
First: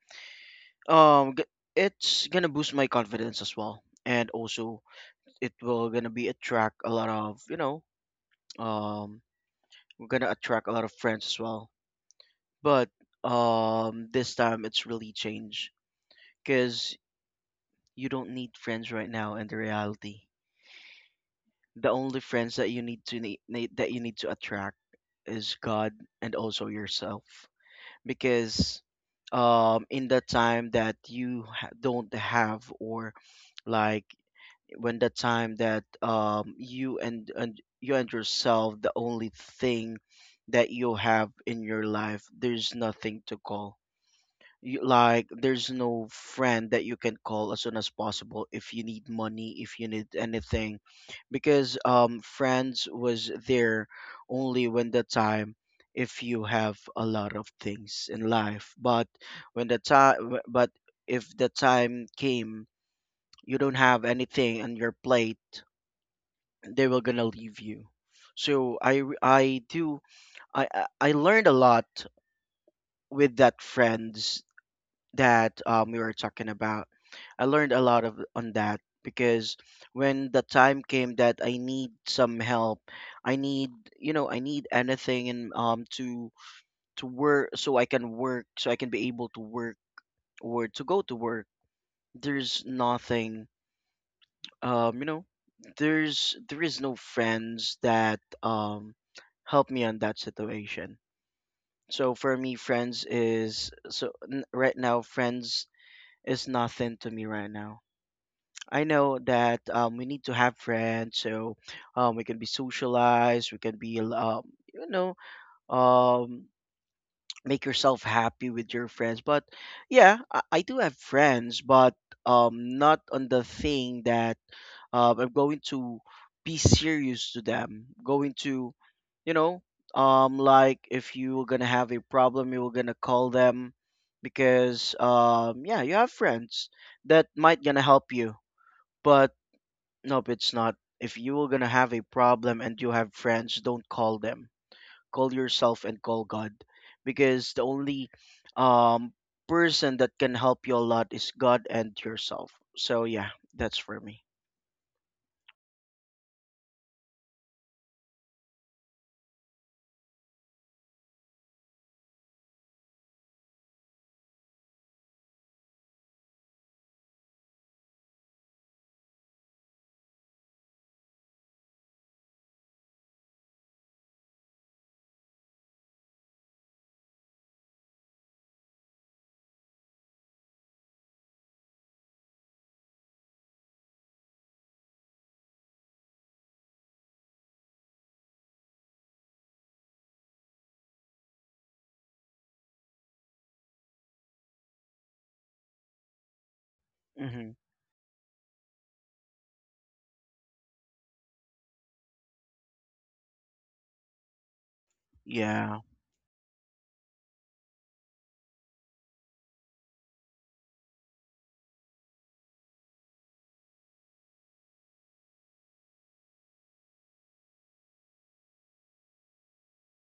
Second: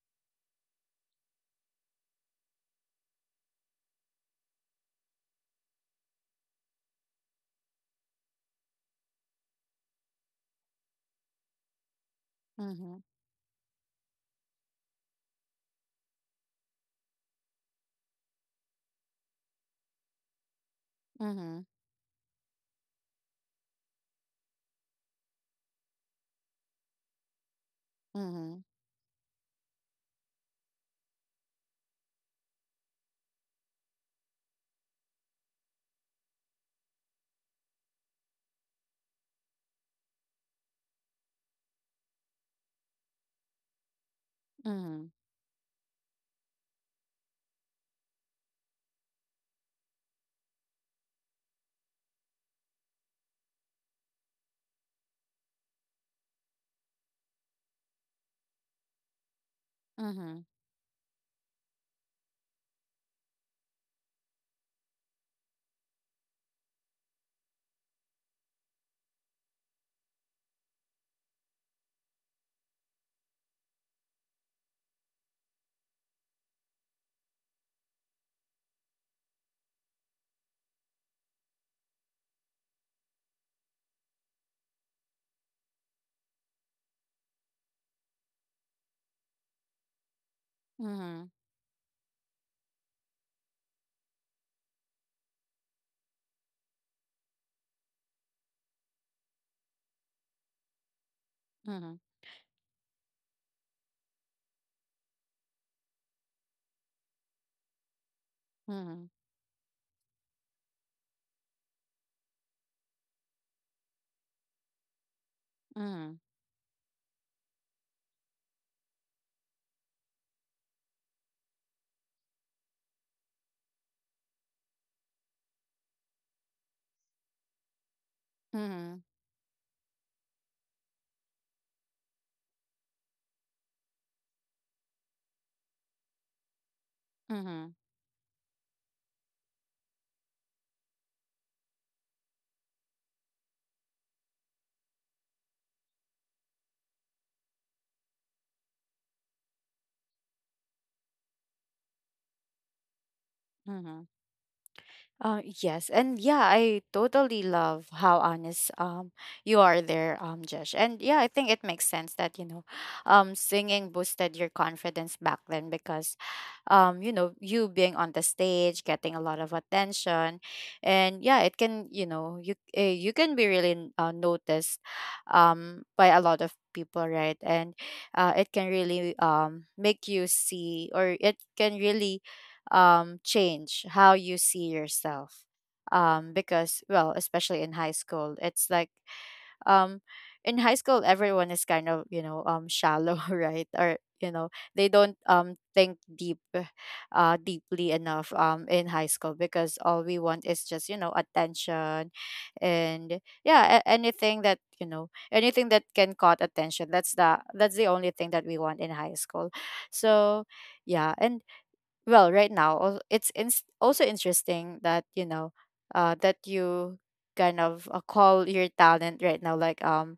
S2: um g- it's gonna boost my confidence as well, and also it will gonna be attract a lot of um we're gonna attract a lot of friends as well. But
S1: Mm-hmm.
S2: this time it's really changed, because you don't need friends right now in the reality.
S1: Mm-hmm.
S2: The only friends that you need that you need to attract is God, and also yourself,
S1: Mm-hmm.
S2: because in the time that you don't have, or like when the time that you and you and yourself, the only thing that you have in your life, there's nothing to call you,
S1: Mm-hmm.
S2: like there's no friend that you can call as soon as possible if you need money, if you need anything, because friends was there only when the time if you have a lot of things in life. But when the time
S1: Mm-hmm.
S2: but if the time came, you don't have anything on your plate, they were gonna leave you. So i i I learned a lot with that friends that we were talking about. I learned a lot of on that, because when the time came that I need some help, I need I need anything, and to work, so I can work, so I can be able to work, or to go to
S1: Mm-hmm.
S2: work. There's nothing, um you know there is no friends that help me on that situation.
S1: Mm-hmm.
S2: So for me, friends is right now, friends is nothing to me right now. I
S1: Mhm,
S2: know that we need to have friends, so we can be socialized. We can be, you know,
S1: mhm,
S2: um, make yourself happy with your friends. But yeah, I do have friends, but not on the thing that I'm going to be serious to them. Going to,
S1: mhm,
S2: you know, like if you were gonna have a problem, you were gonna call them, because yeah, you have friends that might
S1: mhm,
S2: gonna help you, but nope, it's not. If you are gonna have a problem and you have friends, don't call them. Call yourself and call God, because the only um, person that can help you a lot is God and yourself. So yeah, that's for
S1: mhm.
S2: me.
S1: Yes, and yeah, I totally love how honest, you are there, Josh. And yeah, I think it makes sense that, singing boosted your confidence back then, because, you being on the stage, getting a lot of attention, and yeah, it can, you can be really, noticed, by a lot of people, right? And, it can really, make you see, or it can really, change how you see yourself. Because, well, especially in high school, it's like, um, in high school, everyone is kind of, shallow, *laughs* right? Or, they don't, think deep, *sighs*
S2: Hmm.
S1: deeply enough, in high school, because all we want is just, attention. And yeah, anything that, anything
S2: Yeah,
S1: that can caught attention. That's the only thing that we want in high school. So, yeah. And well, right now, it's ins also interesting that, that you kind of, call your talent right now, like,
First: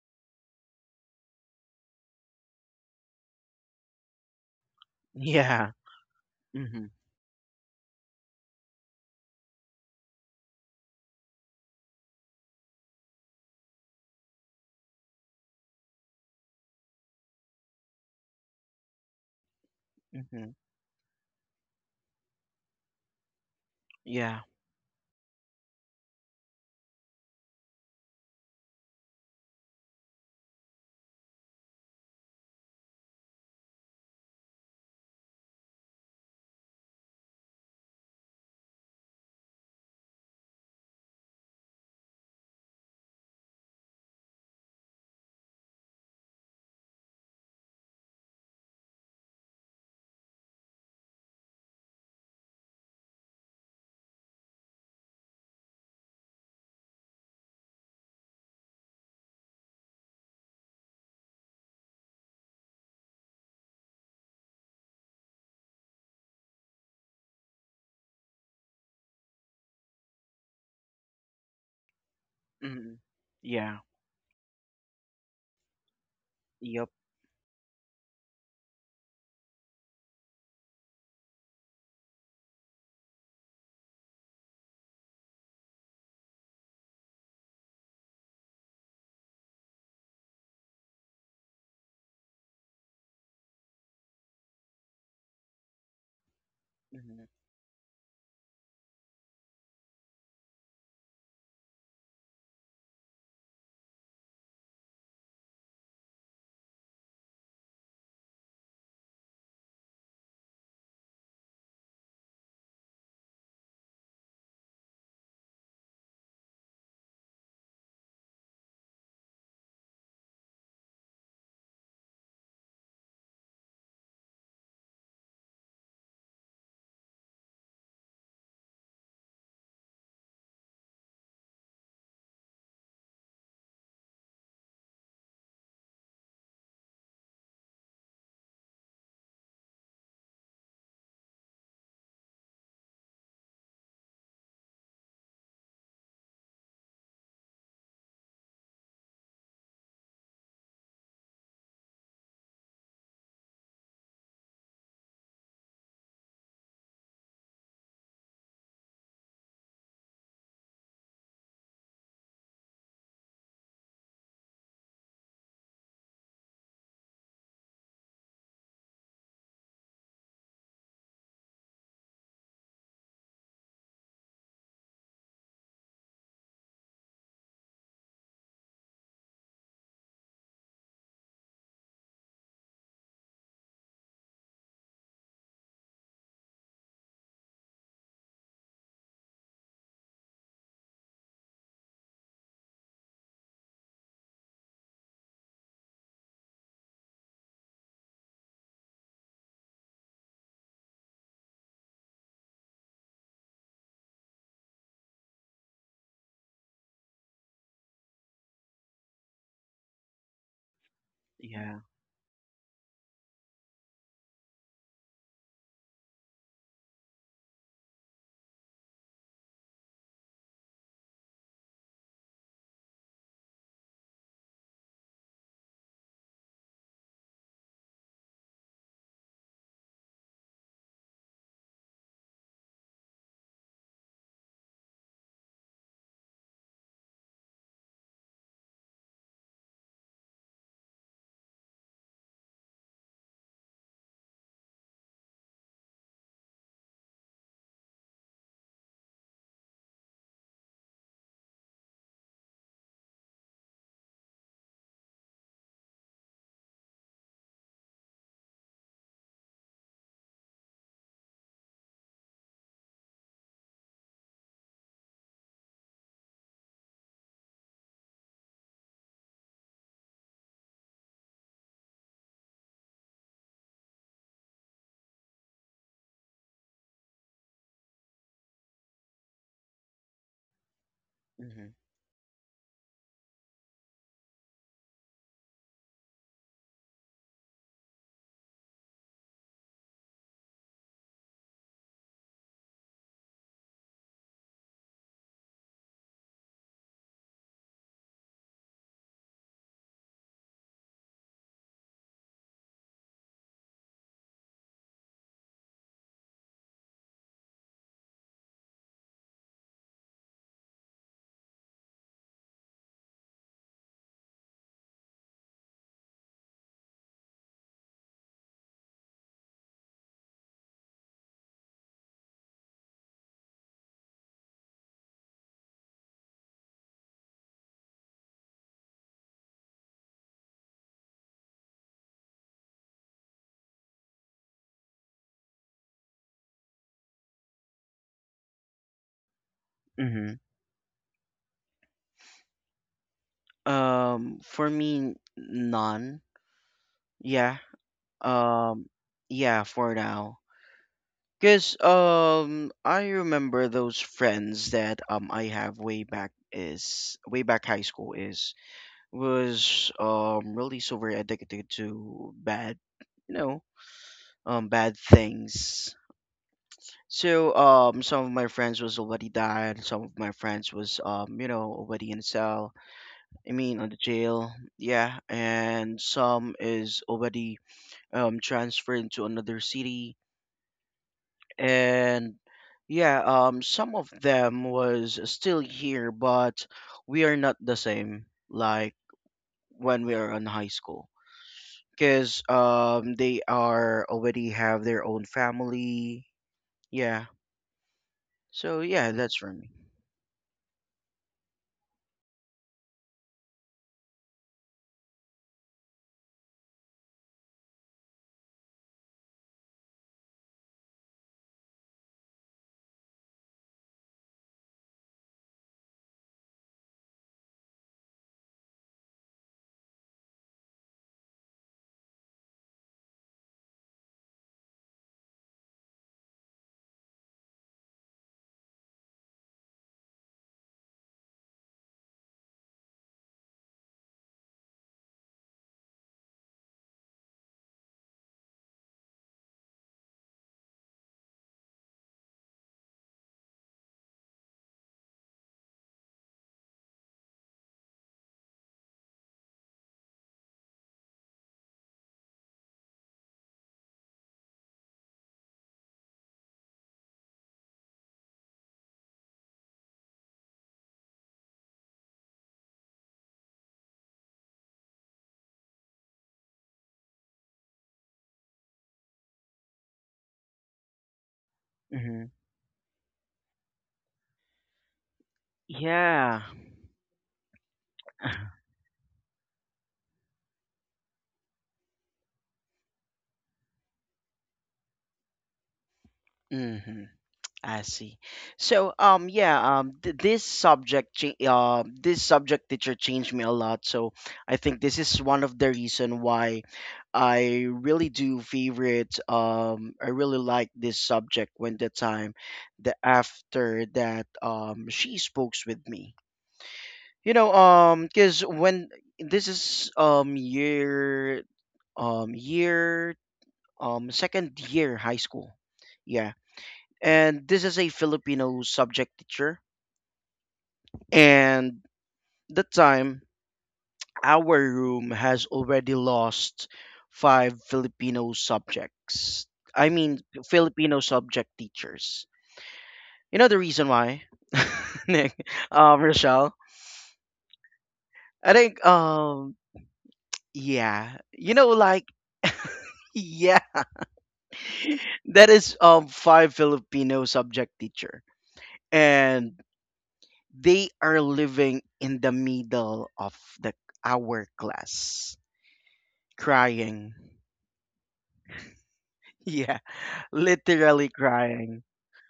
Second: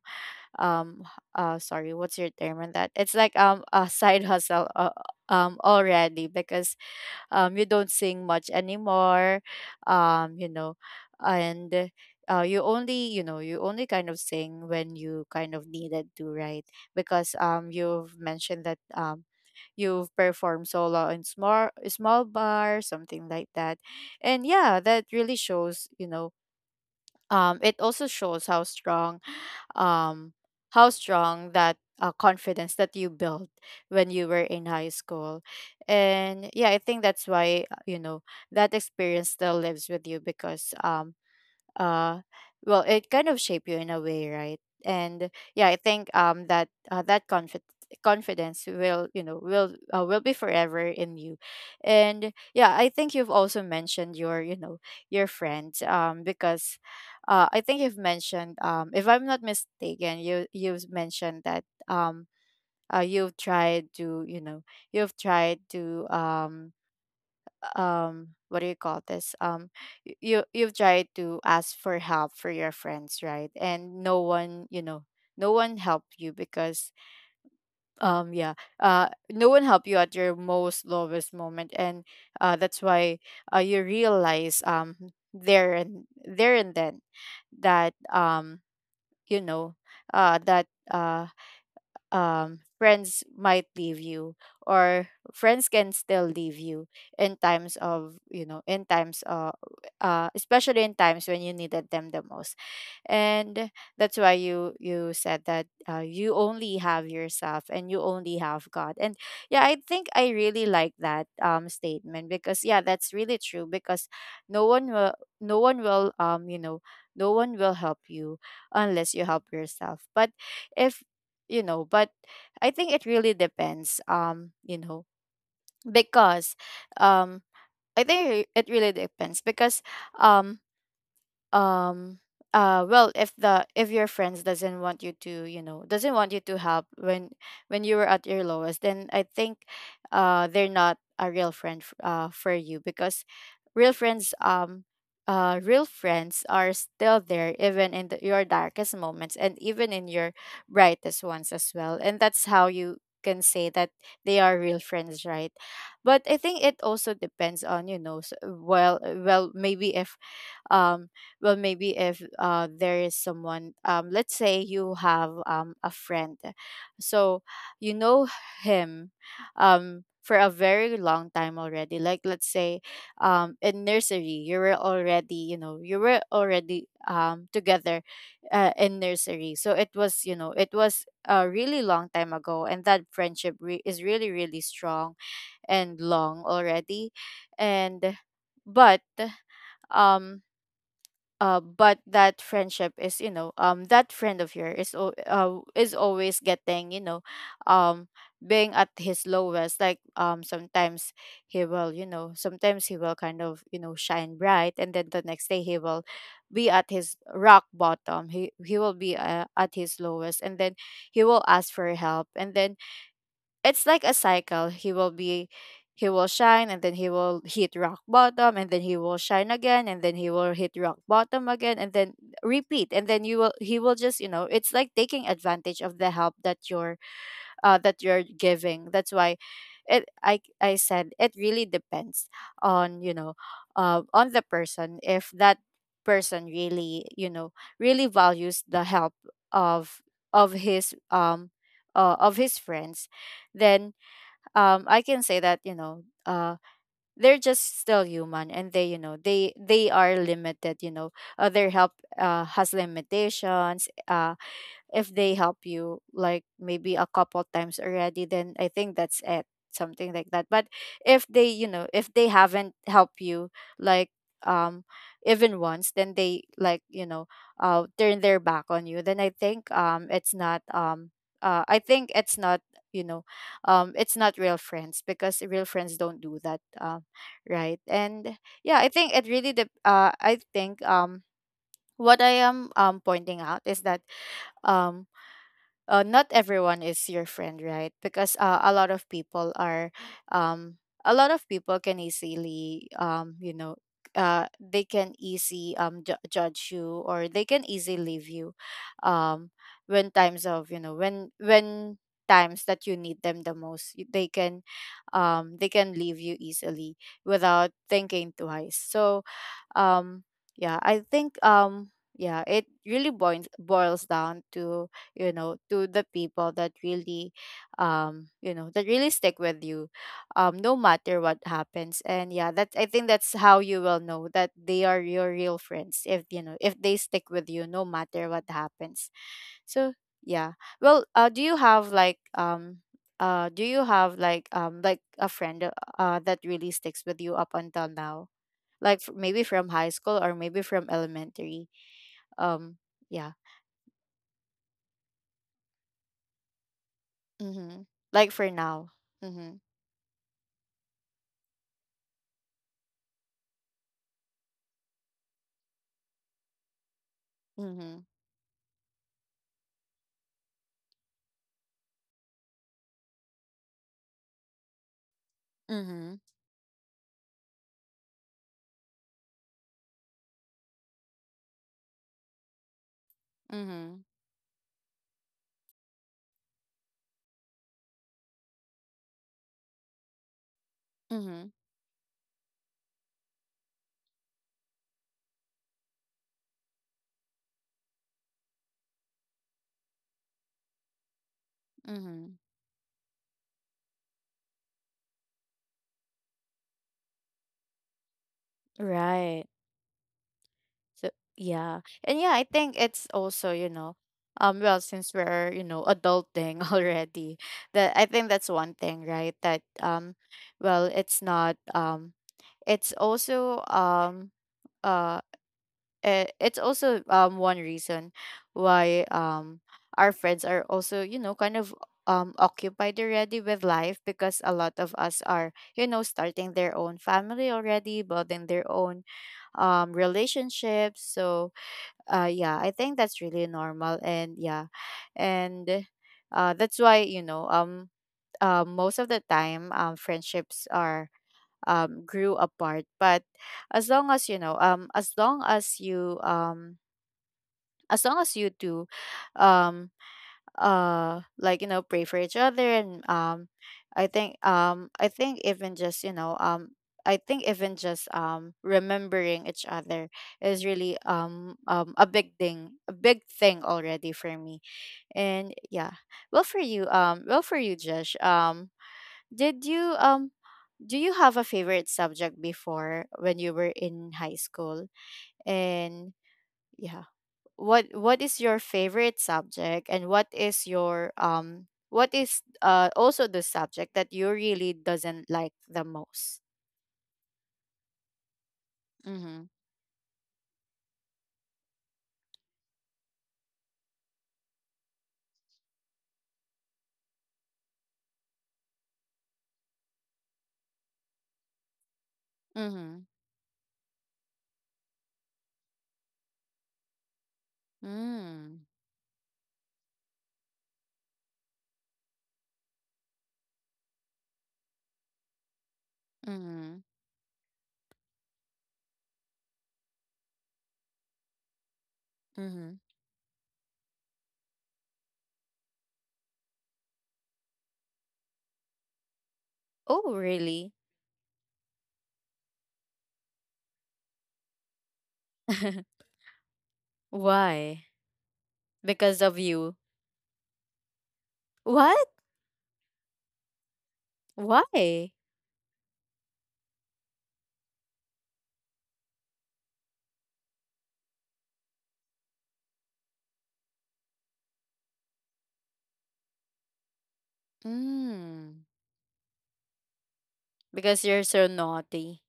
S1: um h- sorry, what's your term on that? It's like, a side hustle,
S2: *laughs* yeah.
S1: already, because,
S2: Hmm.
S1: you don't sing much anymore, um, you know and, you only, you only kind of sing when you kind of needed to, right? Because, you've mentioned that, you've
S2: Hmm.
S1: performed solo in small small bar, something like that.
S2: Yeah.
S1: And yeah, that really shows, it also shows how strong, um, how strong that, confidence that you built when you were in high school. And yeah, I think that's why, that experience still lives with you, because, uh well, it kind of shape you in a way, right? And yeah, I think, that confidence will, will, will be forever in you. And yeah, I think you've also mentioned your, your friends, because, I think you've mentioned, if I'm not mistaken, you've mentioned that, you've tried to, you've tried to, what do you call this, you've tried to ask for help for your
S2: Hmm.
S1: friends, right?
S2: Yeah,
S1: And no one, no one helped you,
S2: yep.
S1: because yeah, no one helped you at your most lowest moment. And that's why, you realize, there and there and then, that, you know uh that uh friends might leave you, or friends can still leave you
S2: Hmm.
S1: in times of, in times, especially in times when you needed them the most. And that's why you, you said that, you only have yourself and you only have God. And yeah, I think I really like that, statement, because yeah, that's really true, because no one will, no one will um you know no one will help you unless you help yourself. But if, but I think it really depends, because, um I think it really depends, because, um um well, if the, if your friends doesn't want you to, doesn't want you to help, when you were at your lowest, then I think, they're not a real friend for you, because real friends, real friends are still there, even in the, your darkest moments, and even in your brightest ones as well. And that's how you can say that they are real friends, right? But I think it also depends on, well, well, maybe if, um well, maybe if, there is someone, let's say you have, a friend. So you know him, for a very long time already, like, let's say, in nursery, you were already, you were already, together, in nursery, so it was, it was a really long time ago, and that friendship is really really strong and long already. And but, um but that friendship is, that friend of yours is is always getting, um being at his lowest, like, sometimes he will, sometimes he will kind of, shine bright, and then the next day he will be at his rock bottom, he will be, at his lowest, and then he will ask
S2: Yeah.
S1: for help, and then it's like a cycle. He will shine, and then he will hit rock bottom, and then he will shine again, and then he will hit rock bottom again, and then repeat. And then you will he will just, it's like taking advantage of the help that you're giving. That's why it I said it really depends on, on the person. If that person really, really values the help of his, of his friends, then I can say that, they're just still human, and they, they are limited, their help, has limitations. If they help you like maybe a couple times already, then I think that's it, something like that. But if they, if they haven't helped you, like, um even once, then they, like, turn their back on you, then I think it's not, I think it's not, you know it's not real friends, because real friends don't do that. Right. And yeah, I think it really I think
S2: Hmm.
S1: what I am, pointing out is that um not everyone is your friend, right? Because a lot of people are, um, a lot of people can easily, they can judge you, or they can easily leave you, um, when times of you know when times that you need them the most, they can, they can leave you easily without thinking twice. So um yeah, I think yeah, it really boils down to, to the people that really, that really stick with you, no matter what happens. And yeah, that I think that's how you will know that they are your real friends, if, if they stick with you no matter what happens. So yeah. Well, do you have like, do you have like, like a friend that really sticks with you up until now? Like, maybe from high school, or
S2: Hmm.
S1: maybe from elementary? um yeah.
S2: For me, none. Yeah,
S1: Mhm. Like for now.
S2: um,
S1: Mhm.
S2: yeah, for now. Cause I remember those friends that I have way back is way back high
S1: Mhm.
S2: school is was really super addicted to bad, you know bad things.
S1: Mhm.
S2: So some of my friends was already died, some of my friends was already in cell. I mean on the
S1: Mhm.
S2: jail, yeah, and some is already transferred to another city,
S1: Mhm.
S2: and yeah, some of them was still here, but we are not the same, like when we are in high school,
S1: Mhm.
S2: because they are already have their own family. Yeah, so yeah, that's
S1: Right.
S2: for me.
S1: So yeah. And yeah, I think it's also, well, since we're, adulting *laughs* already, that, I think that's one thing, right? That well, it's not, it's also, uh it's also, one reason why, our friends are also, kind of, occupied already with life, because a lot of us are, starting their own family already, building their own relationships. So yeah, I think that's really normal. And yeah. And that's why, most of the time, friendships are, grew apart. But as long as, as long as you, as long as you do, um like, pray for each other, and I think, I think even just, I think even just, remembering each other is really, a big thing, a big thing already for me. And yeah. Well, for you, well, for you, Josh, did you, do you have a favorite
S2: Hmm.
S1: subject before, when you were in high school? And
S2: Yeah.
S1: yeah. What, is your
S2: *laughs*
S1: favorite subject, and what is your, what is, also the subject that you really doesn't like the most?
S2: Hmm. I see. So,
S1: Mm-hmm.
S2: yeah, this subject, this subject teacher changed me a lot. So, I think this is one of the reason why I really do favorite. I really like this subject when the time, the
S1: Mm-hmm.
S2: after that, she spoke with me. Because
S1: Mm-hmm.
S2: when this is um year, second year high school. Yeah,
S1: Mm-hmm,
S2: and this is a Filipino subject teacher. And that
S1: mm-hmm.
S2: time, our room has already lost five Filipino subjects. I
S1: Oh
S2: mean,
S1: really?
S2: Filipino subject teachers. You know the reason why, *laughs* Nick,
S1: *laughs*
S2: Rochelle.
S1: Why?
S2: I think,
S1: Because of you?
S2: yeah,
S1: What?
S2: like, *laughs* yeah,
S1: Why?
S2: that is five Filipino subject teacher, and they are living in the middle of the hourglass, crying. *laughs*
S1: Mm.
S2: Yeah,
S1: Because
S2: literally
S1: you're so
S2: crying.
S1: naughty.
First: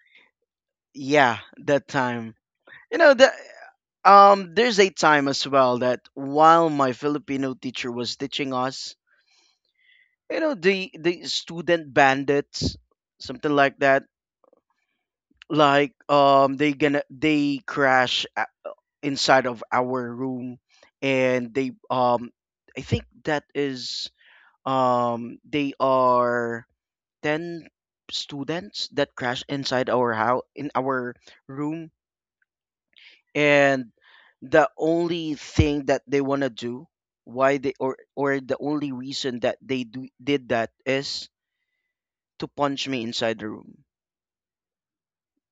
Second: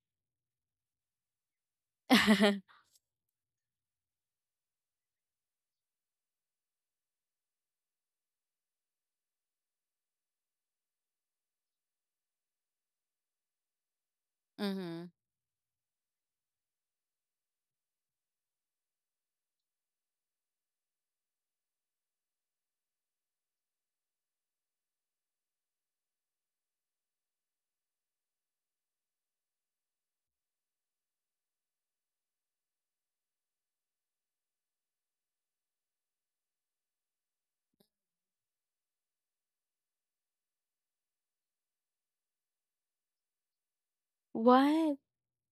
S2: Yeah, that time.
S1: *laughs*
S2: You know, the there's a time as well that while my Filipino teacher was teaching us, the student bandits, something like that,
S1: Mm-hmm.
S2: like they crash inside of our room, and they I think that is they are 10 students that crashed inside our house, in our room. And the only thing that they want to do, why they or the only reason that they did that is to punch me inside the room.
S1: What?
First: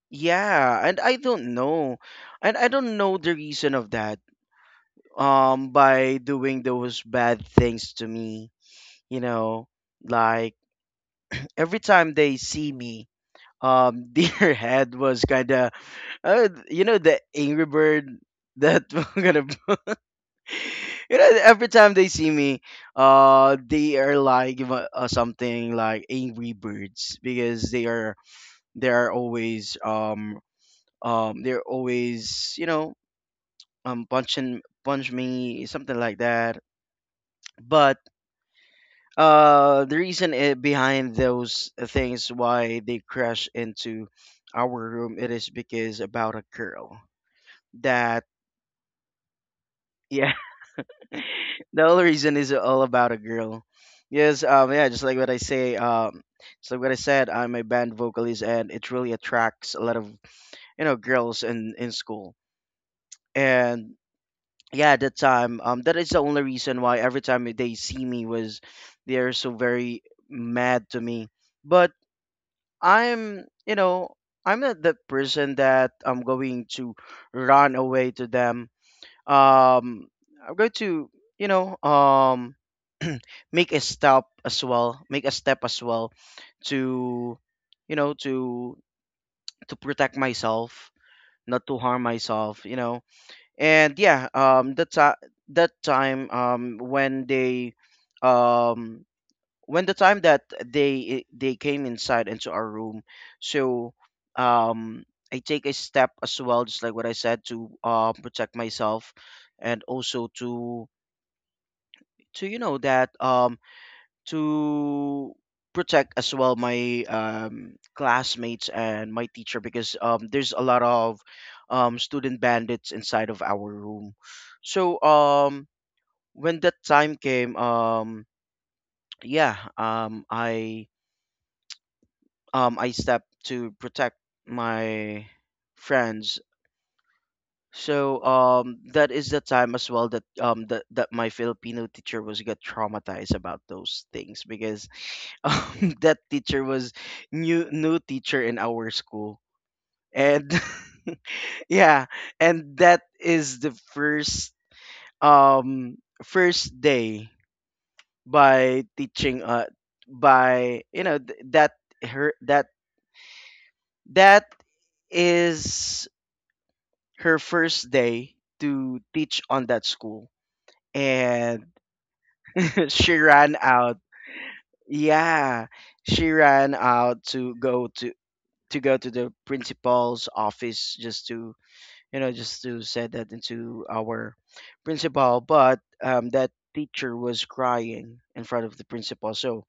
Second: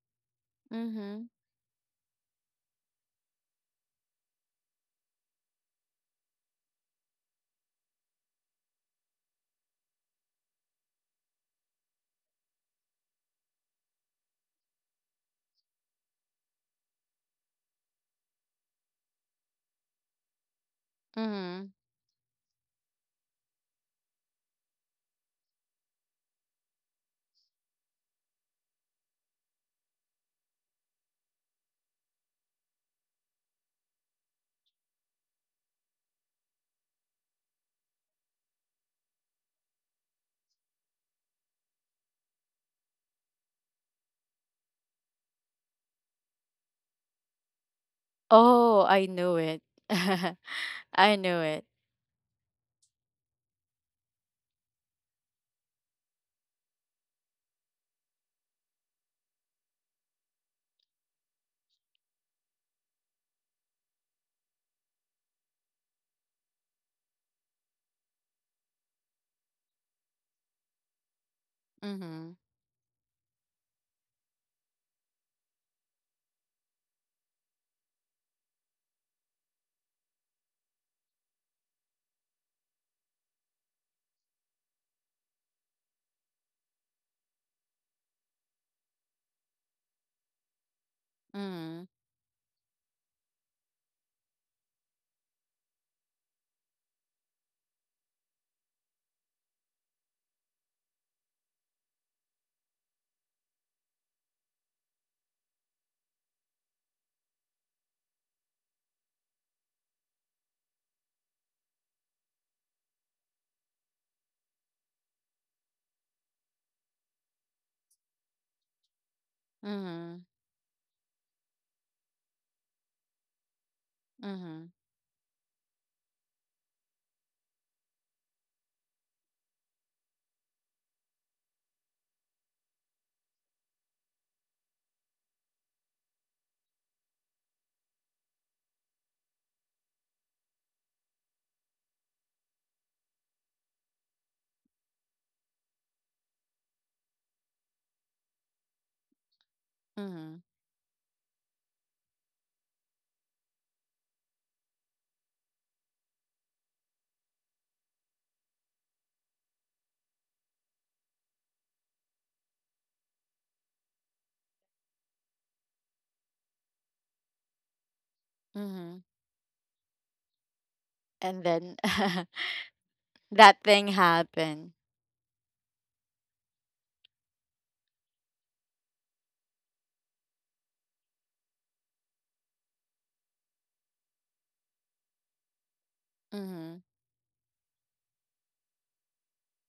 S2: Yeah, and I
S1: Mm-hmm.
S2: don't know. And I don't know the reason of that, by doing those bad things to me, you know, like every time they see me, *laughs* their head was kind of you know, the angry bird that *laughs* we're gonna you know
S1: Mm-hmm.
S2: every time they see me they are like something like angry birds, because they are, they are always they're always punch me, something like that. But the reason I behind those things why they crash into our room, it is because about a girl that.
S1: Oh, I knew it.
S2: Yeah.
S1: *laughs* I
S2: *laughs*
S1: knew it.
S2: The whole reason is all about a girl. Yes. Yeah, just like what I say just like what I said, I'm a band vocalist and it really attracts a lot of, you know, girls in school. And yeah, at that time, that is the only reason why every time they see me was they're so very mad to me. But
S1: Mm-hmm.
S2: I'm, you know, I'm not the person that I'm going to run away to them. um I'm going to, you know, *clears throat* make a step as well, to, you know, to protect myself, not to
S1: Mhm,
S2: harm myself, you know. And yeah, that time, when they um when the time that they came inside into our room, so um I take a step as well, just like what I said, to protect myself, and also to, you know, that to protect as well my classmates and my teacher, because
S1: mhm,
S2: there's a lot of student bandits inside of our room.
S1: mhm,
S2: So when that time came, yeah um i I step to protect my friends. So that is the time as well that that my Filipino teacher was got traumatized about those things, because *laughs* that teacher was new teacher in our school.
S1: mhm,
S2: And *laughs* yeah, and that is the first um first day by teaching by you know th- that her that that is her first day to
S1: mhm.
S2: teach on that school.
S1: And
S2: And
S1: then *laughs*
S2: *laughs* she ran
S1: that thing
S2: out.
S1: happened.
S2: Yeah, she ran out to go to, the principal's office, just to, you know, just to set that into our principal. But that
S1: Mhm,
S2: teacher was crying in front of the principal. So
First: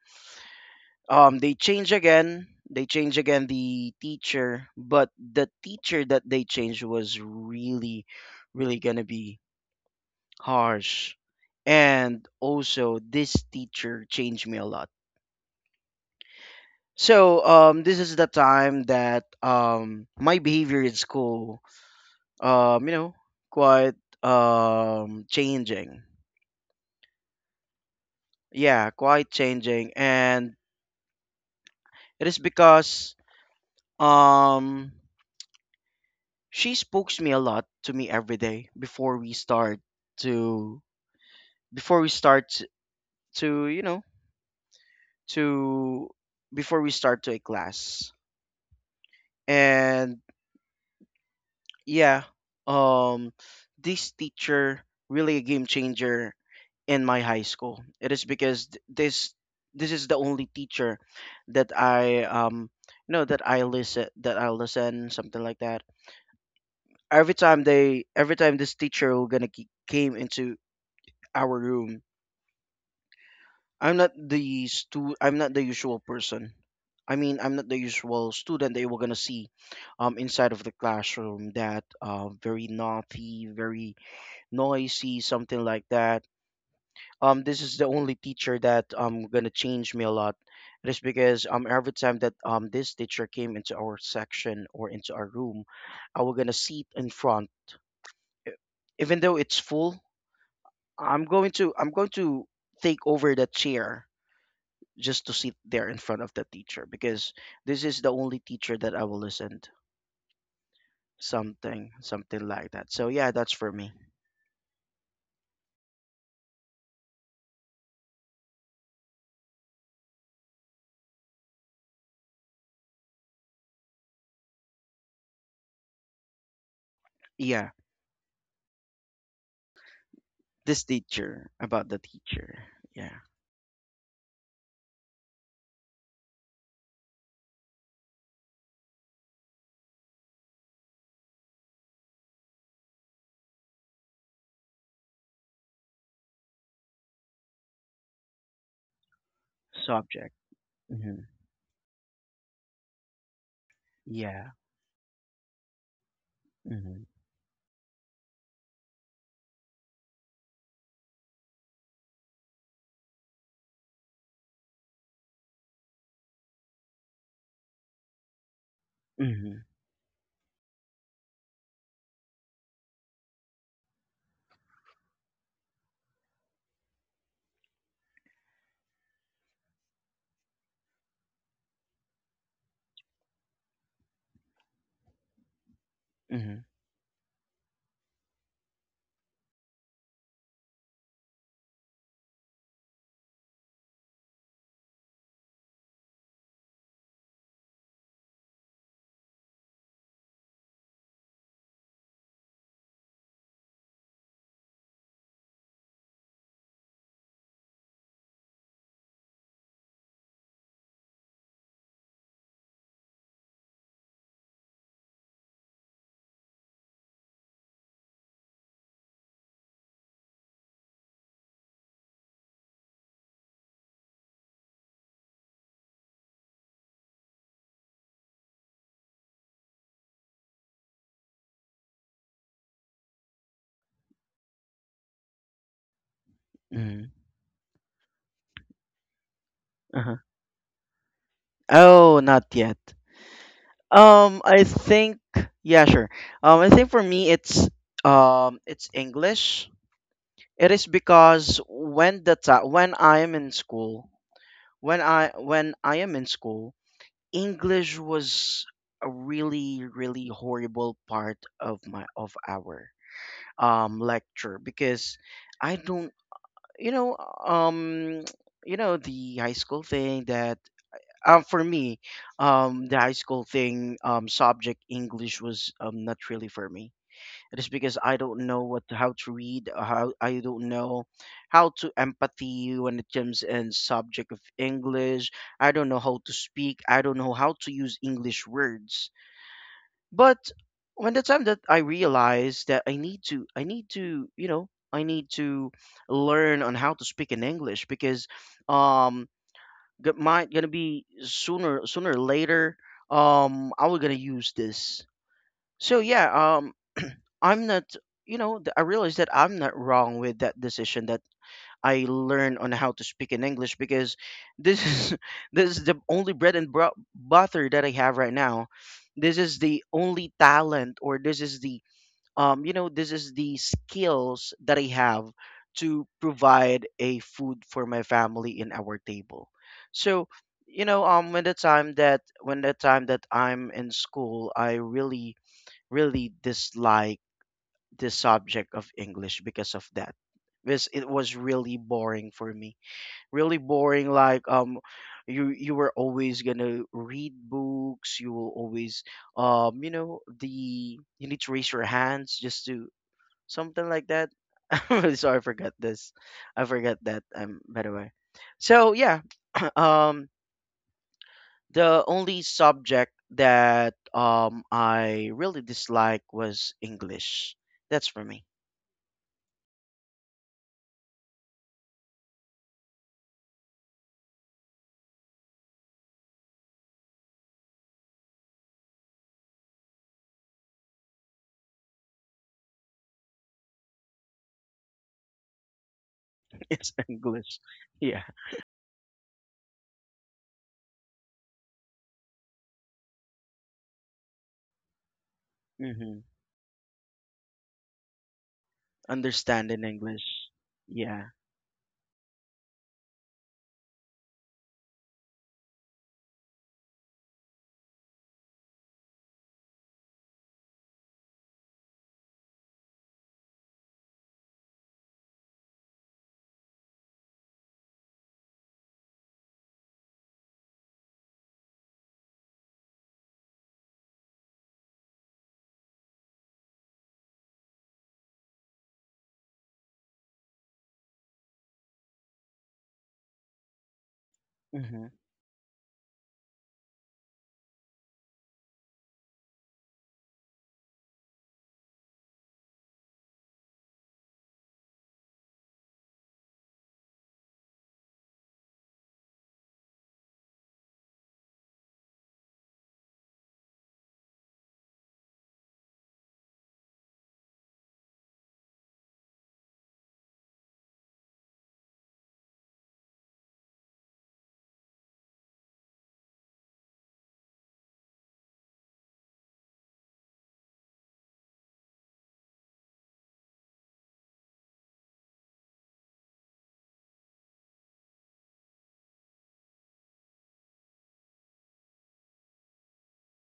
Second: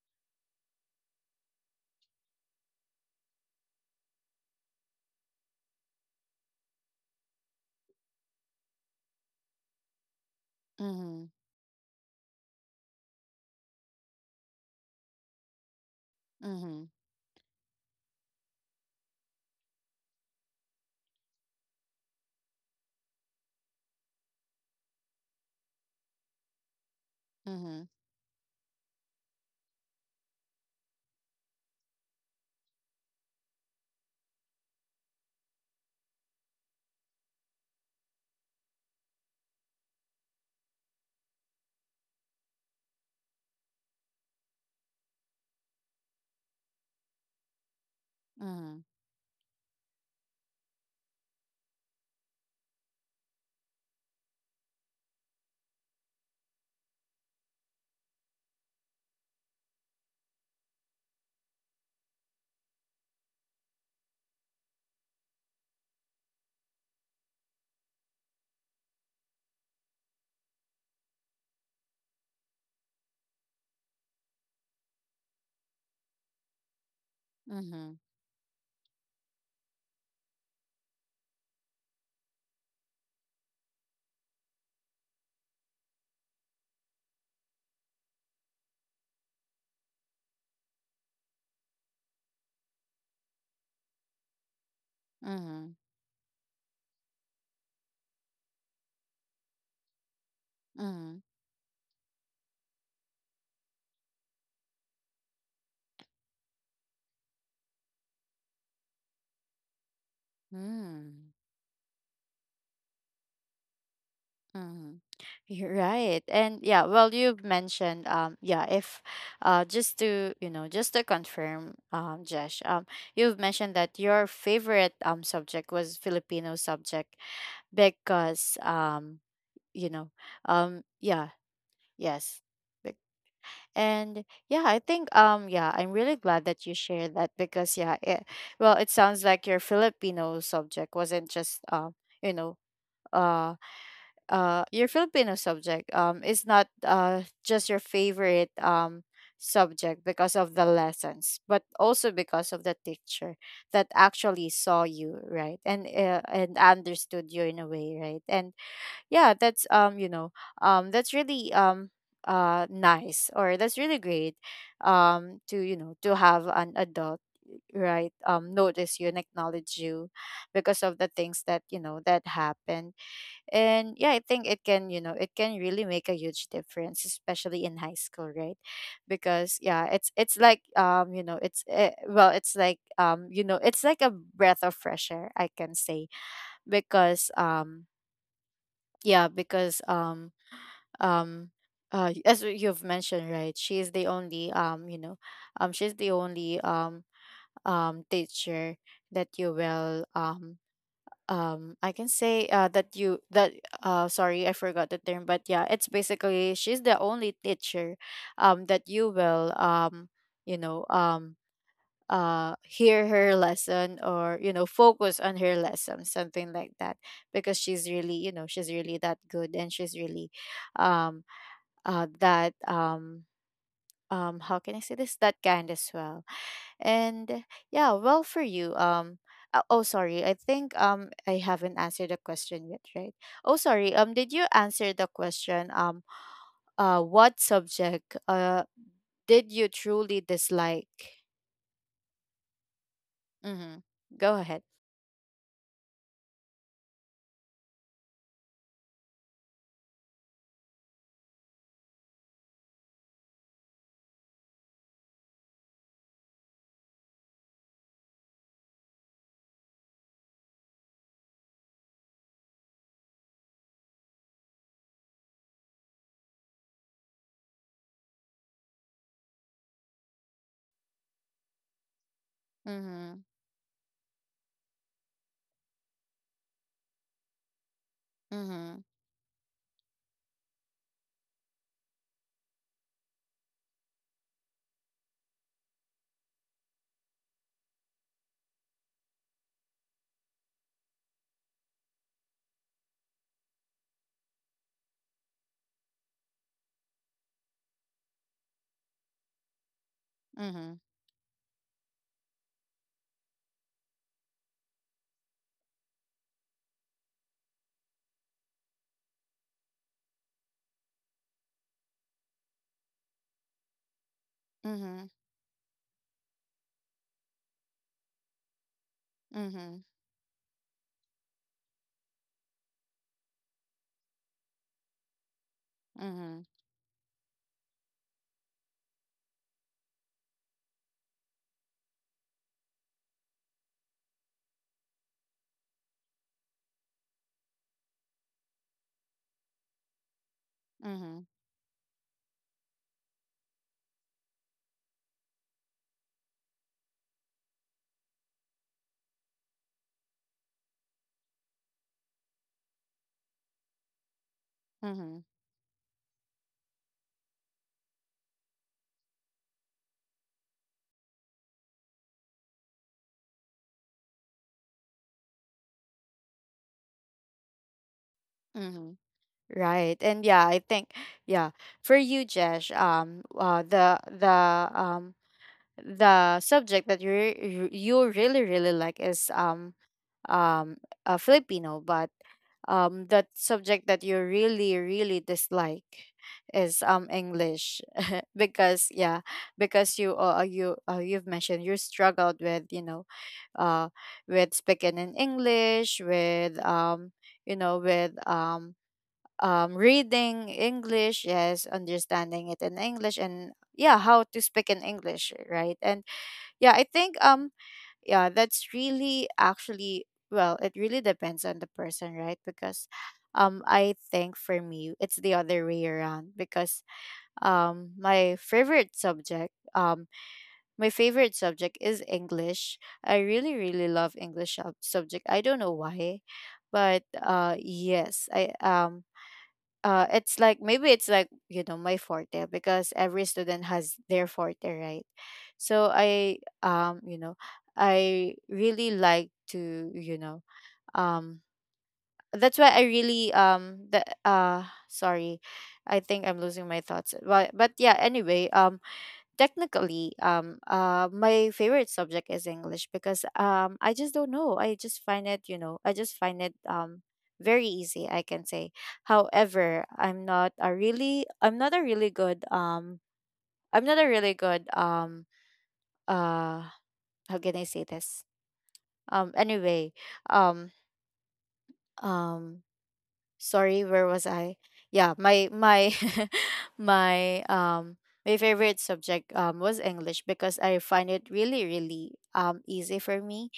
S2: they change again the teacher, but the teacher that they changed was really really gonna be harsh,
S1: mhm,
S2: and also this teacher changed me a lot.
S1: mhm,
S2: So this is the time that my behavior in school, you know, quite changing.
S1: mhm,
S2: Yeah, quite changing, and it is because um, she spoke to me a lot, to me every day before we start to, before we start to you know to before we start to a class.
S1: mhm,
S2: And yeah, um this teacher really a game changer in my high school. It is because this is the only teacher that I you know, that I listen, something like that. Every time this teacher came into our room, I'm not the usual person. I mean, I'm not the
S1: mhm,
S2: usual student that you were gonna see inside of the classroom, that very naughty, very noisy, something like that. This is the only teacher that gonna change me a lot. It is because every time that this teacher came into our section or into our room,
S1: mhm,
S2: I was gonna sit in front, E- even though it's full.
S1: mhm,
S2: I'm going to take over the chair, just to sit there in front of the teacher, because this is the only teacher that I will listen to.
S1: mhm,
S2: Something, something like that. So yeah, that's for me.
S1: mhm. You're right. And yeah, well, you've mentioned, yeah, if, just to, just to confirm, Jesh, you've mentioned that your favorite, subject was Filipino subject
S2: Yeah,
S1: because, you know,
S2: this
S1: yeah.
S2: teacher, about the
S1: Yes.
S2: teacher.
S1: Bec-.
S2: Yeah,
S1: And yeah, I think yeah, I'm really glad that you shared that, because yeah, it, well, it sounds like your Filipino subject wasn't just, you know, uh your Filipino subject is not just your favorite, subject
S2: subject.
S1: because of the
S2: Mhm.
S1: lessons, but also because of the teacher that actually
S2: Yeah.
S1: saw you, right? And
S2: Mhm.
S1: understood you in a way, right? And yeah, that's, that's really, nice, or that's really great, to, to have an adult, right, notice you and
S2: Mhm.
S1: acknowledge you, because of the things that, that happened. And yeah, I think it can, it can really make a huge difference, especially in high school, right? Because yeah, it's like, it's, well, it's like, it's like a breath of fresh air, I can say,
S2: Mhm.
S1: because yeah, because um as you've mentioned, right, she is the only, she's the only, teacher that you will, I can say, that you that, sorry, I forgot the term. But yeah, it's basically she's the only teacher that you will, you know um hear her lesson, or, focus on her lesson, something like that, because she's really, she's really that good, and she's really, um that, how can I say this, that kind as well. And yeah. Well, for you, oh, sorry, I think I haven't answered the question yet, right? Oh sorry, did you answer the question?
S2: Mhm.
S1: What subject, did you
S2: Uh-huh.
S1: truly dislike?
S2: Oh, not yet.
S1: Mm-hmm. Go ahead.
S2: I think yeah, sure. I think for me it's English. It is because when the ti when I am in school, when I am in school, English was a really really horrible part of my of our lecture, because I don't, you know, um you know, the high school thing that for me the high
S1: Mm-hmm.
S2: school thing, subject English was not really for me. It is because I don't know
S1: Mm-hmm.
S2: what how to read, how I don't know how to empathy when it comes in subject of English. I don't know how to speak, I don't know how to use English words. But when the time that I realized that I need to, you know, I need to learn on how to speak in English, because um, my gonna be sooner, or later, I was gonna use this. So yeah, um, I'm not, you know, I realized that I'm not wrong with that decision, that I learn on how to speak in English, because this
S1: Mm-hmm.
S2: is *laughs* this is the only bread and butter that I have right now. This is
S1: Mm-hmm.
S2: the only talent, or this is the you know, this is the skills that I have to
S1: Mm-hmm. Mm-hmm.
S2: provide a food for my family in our table. So, you know, when the time that I'm in school, I really really dislike the subject of English because of that, because it
S1: Mm-hmm.
S2: was really boring for me. Really boring, like you were always gonna read books, you will always you know the you need to raise your hands, just to, something like that. *laughs* I'm really
S1: Mm-hmm.
S2: sorry, I forgot this, I forgot that, by the way. So yeah, *clears throat* um the only subject that I really dislike was English. That's for me.
S1: Mm-hmm. Right. And yeah, I think, yeah, for you Jesh, um the subject that you you really really like is, um a Filipino. But that subject that you really really dislike
S2: *laughs*
S1: is,
S2: It's English.
S1: English,
S2: Yeah.
S1: *laughs* because yeah, because you, you, you've mentioned you struggled with, uh with speaking in English,
S2: Mm-hmm.
S1: with, with
S2: Understanding English.
S1: reading
S2: Yeah.
S1: English, yes, understanding it in English, and yeah, how to speak in English, right? And yeah, I think, yeah, that's really actually, well, it really depends on the person, right? Because I think for me, it's the other way around, because um, my favorite subject um my favorite subject is English. I really really love English subject. I don't know why, but yes, I, it's like, maybe it's like, my forte, because every student has their forte,
S2: Mm-hmm.
S1: right? So I, um you know I really like to, um that's why I really, the sorry, I think I'm losing my thoughts, but yeah, anyway, technically, my favorite subject is English because I just don't know, I just find it, I just find it, very easy, I can say. However, I'm not a really good, I'm not a really good, uh how can I say this, anyway, um um sorry, where was I? Yeah, my *laughs* my, my favorite subject was English because I find it really really, easy for me,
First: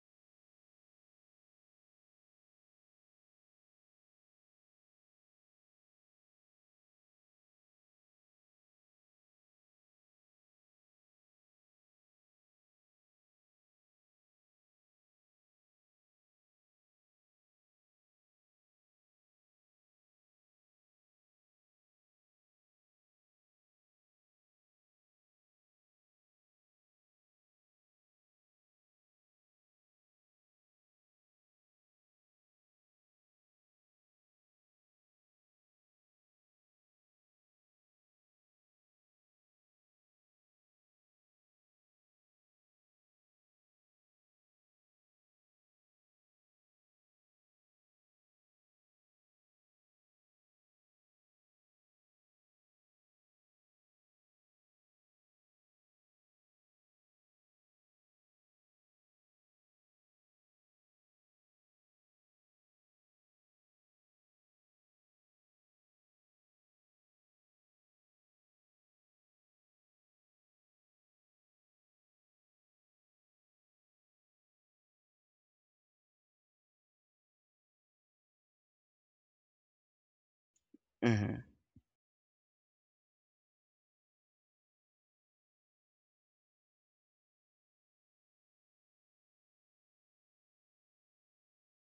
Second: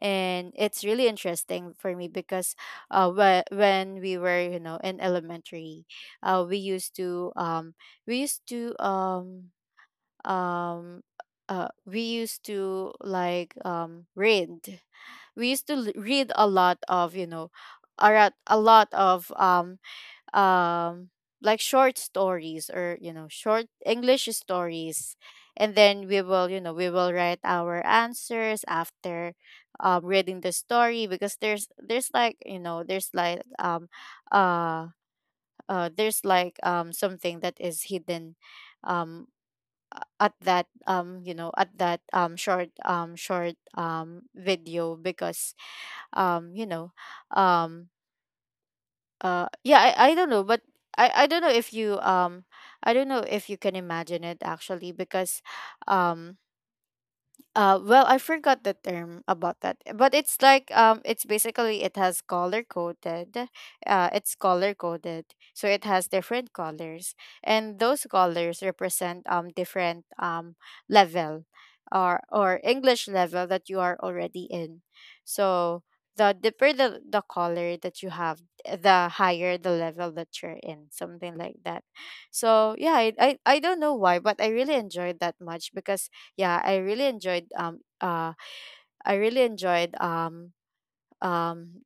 S1: and it's really interesting for me because, when we were, in elementary, we used to, we used to um um we used to like, read, we used to l- read a lot of, a lot of, um like short stories, or, short English stories. And then we will, we will write our answers after, reading the story, because there's like you know there's like uh there's like, something that is hidden, um at that, at that, short, short, video because, um you know um yeah, I don't know, but I don't know if you, I don't know if you can imagine it actually, because um well, I forgot the term about that, but it's like, it's basically it has color coded. It's color coded, so it has different colors, and those colors represent, different, level, or English level that you are already in. So the deeper the color that you have, the higher the level that you're in, something
S2: Mm-hmm.
S1: like that. So yeah, I don't know why, but I really enjoyed that much because yeah I really enjoyed um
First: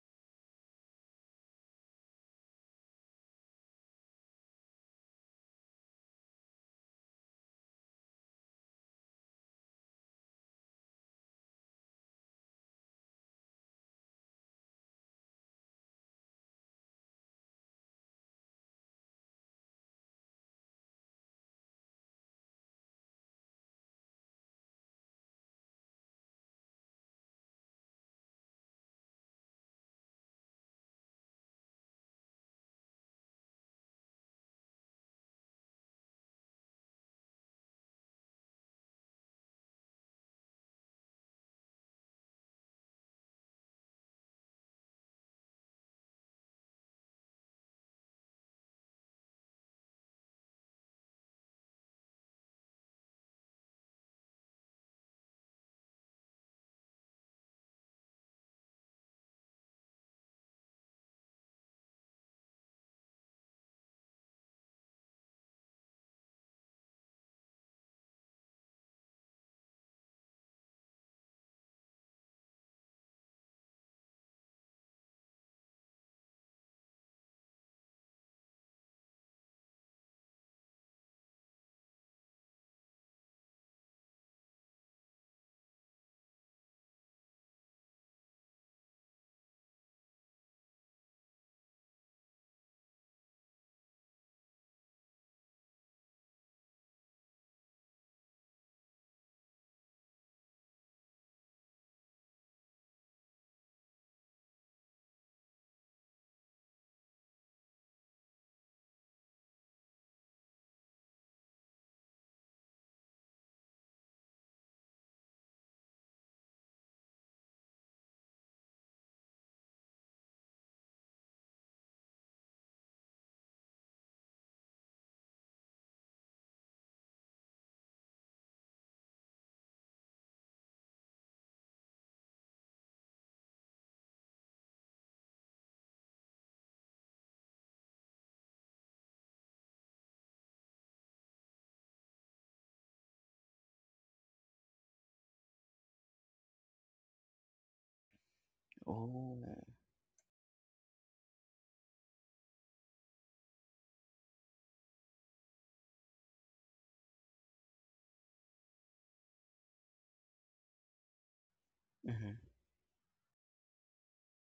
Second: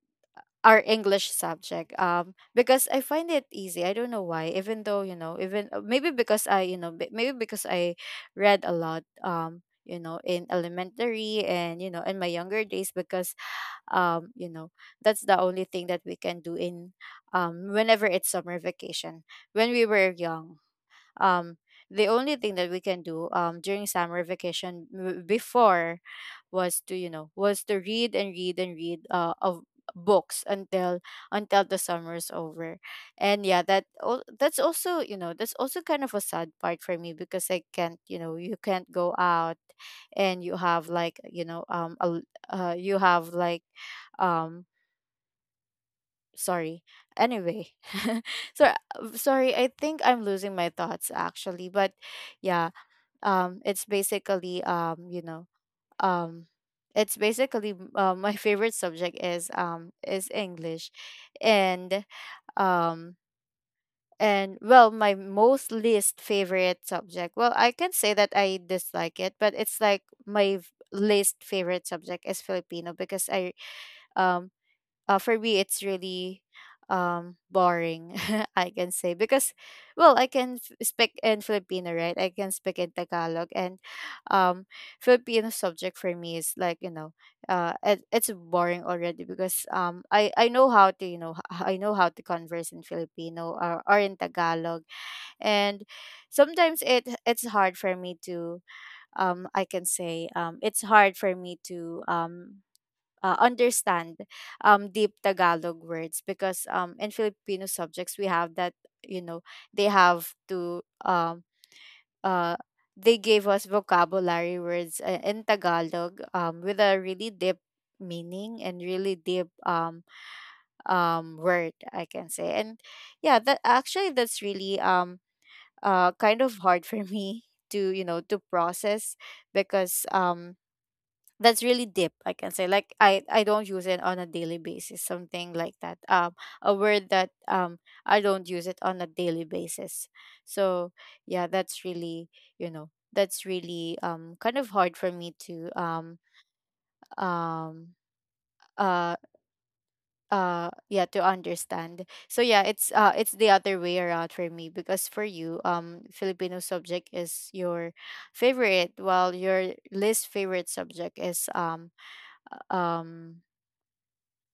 S1: our English subject, because I find it easy. I don't know why, even though even maybe because I you know b- maybe because I read a lot, in elementary and in my younger days, because um you know that's the only thing that we can do in whenever it's summer vacation when we were young. um the only thing that we can do during summer vacation before was to was to read and read and read of books until the summer's over. And yeah, that's also, that's also kind of a sad part for me, because I can't, you can't go out, and you have like, you have like um sorry, anyway *laughs* so sorry, I think I'm losing my thoughts actually, but yeah. It's basically, um it's basically my favorite subject is English. And um and well, my most least favorite subject, well, I can say that I dislike it, but it's like my least favorite subject is Filipino, because I um for me it's really boring, *laughs* I can say, because well, speak in Filipino, right? I can speak in Tagalog. And um Filipino subject for me is like, it's boring already, because I know how to, I know how to converse in Filipino, or in Tagalog. And sometimes it's hard for me to I can say, it's hard for me to understand deep Tagalog words, because in Filipino subjects we have that, you know they have to uh, they gave us vocabulary words in Tagalog with a really deep meaning and really deep word, I can say. And yeah, that actually, that's really kind of hard *laughs* for me to, to process, because that's really deep, I can say. Like I don't use it on a daily basis, something like that. A word that I don't use it on a daily basis. So yeah, that's really, that's really, kind of hard for me to um uh
S2: Oh.
S1: yeah, to understand. So yeah, it's, it's the other way around for me. Because for you, Filipino subject is your favorite, while your least favorite subject
S2: Mhm.
S1: uh, um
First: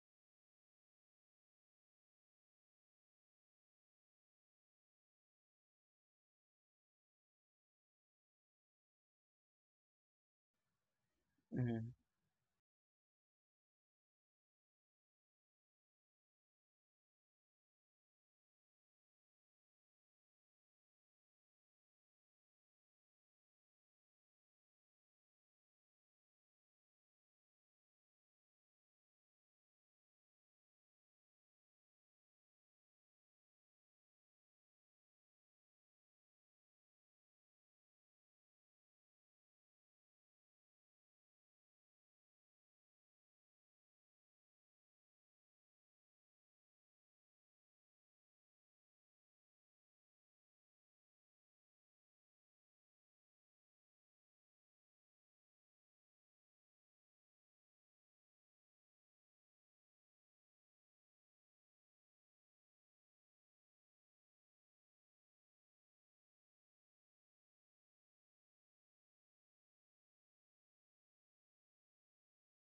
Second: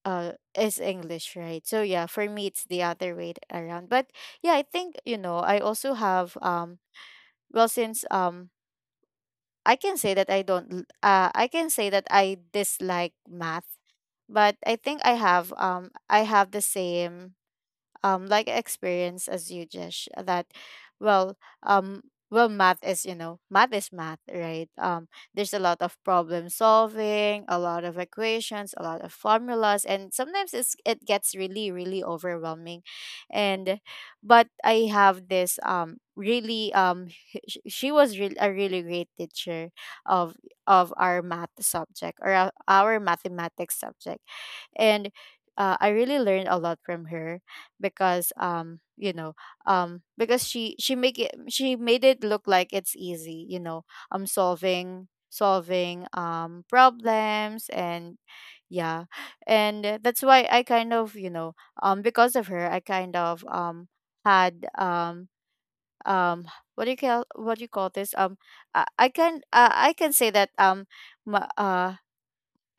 S1: uh is English, right? So yeah, for me it's the other way around. But yeah, I think, I also have, well, since I can say that I don't l- I can say
S2: Mhm.
S1: that I dislike math, but I think I have, I have the same like experience as you. Just that, well, um well, math is, math is math, right? There's a lot of problem solving, a lot of equations, a lot of formulas, and sometimes it gets really, really overwhelming. And but I have this, really, *laughs* she was really a really great teacher of of our math subject, or our mathematics subject. And I really learned a lot from her. Because, because she make it she made it look like it's easy, I'm solving problems. And yeah, and that's why I kind of, because of her, I kind of had um what do you call, what do you call this, I can, I can say that my, uh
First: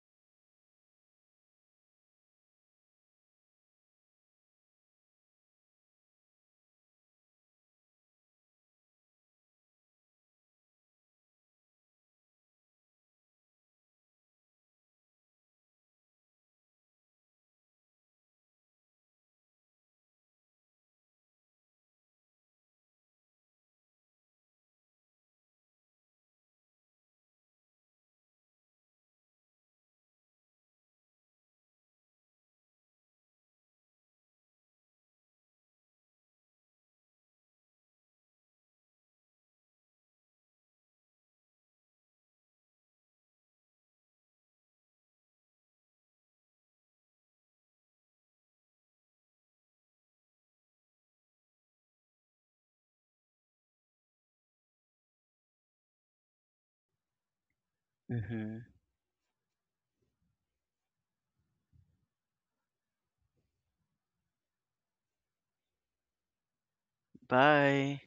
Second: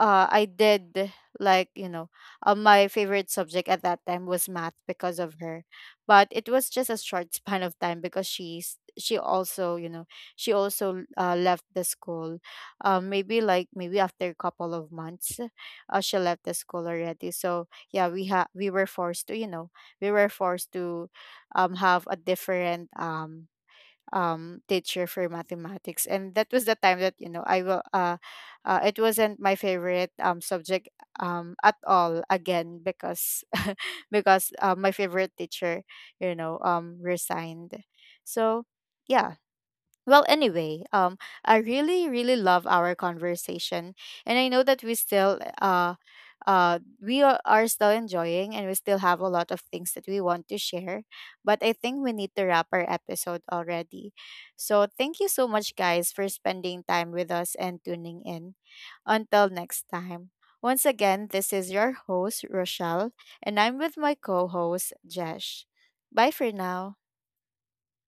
S1: I did, like, my favorite subject at that time was math because of her. But it was just a short *laughs* span of time, because she also, she also left the school maybe, like, maybe after a couple of months, she left the school already. So yeah, we were forced to, we were forced to have a different teacher for mathematics. And that was the time that, I will. It wasn't my favorite subject at all again, because *laughs* because my favorite teacher, you know, resigned. So yeah, well, anyway, I really, really love our conversation, and I know that we still, we are still enjoying, and we still have a lot of things that we want to share. But I think we need to wrap our episode already. So thank you so much, guys, for spending time with us and tuning in.
S2: Mhm.
S1: Until next time. Once again, this is your host Rochelle, and I'm with my co-host Jesh. Bye for now.
S2: Bye.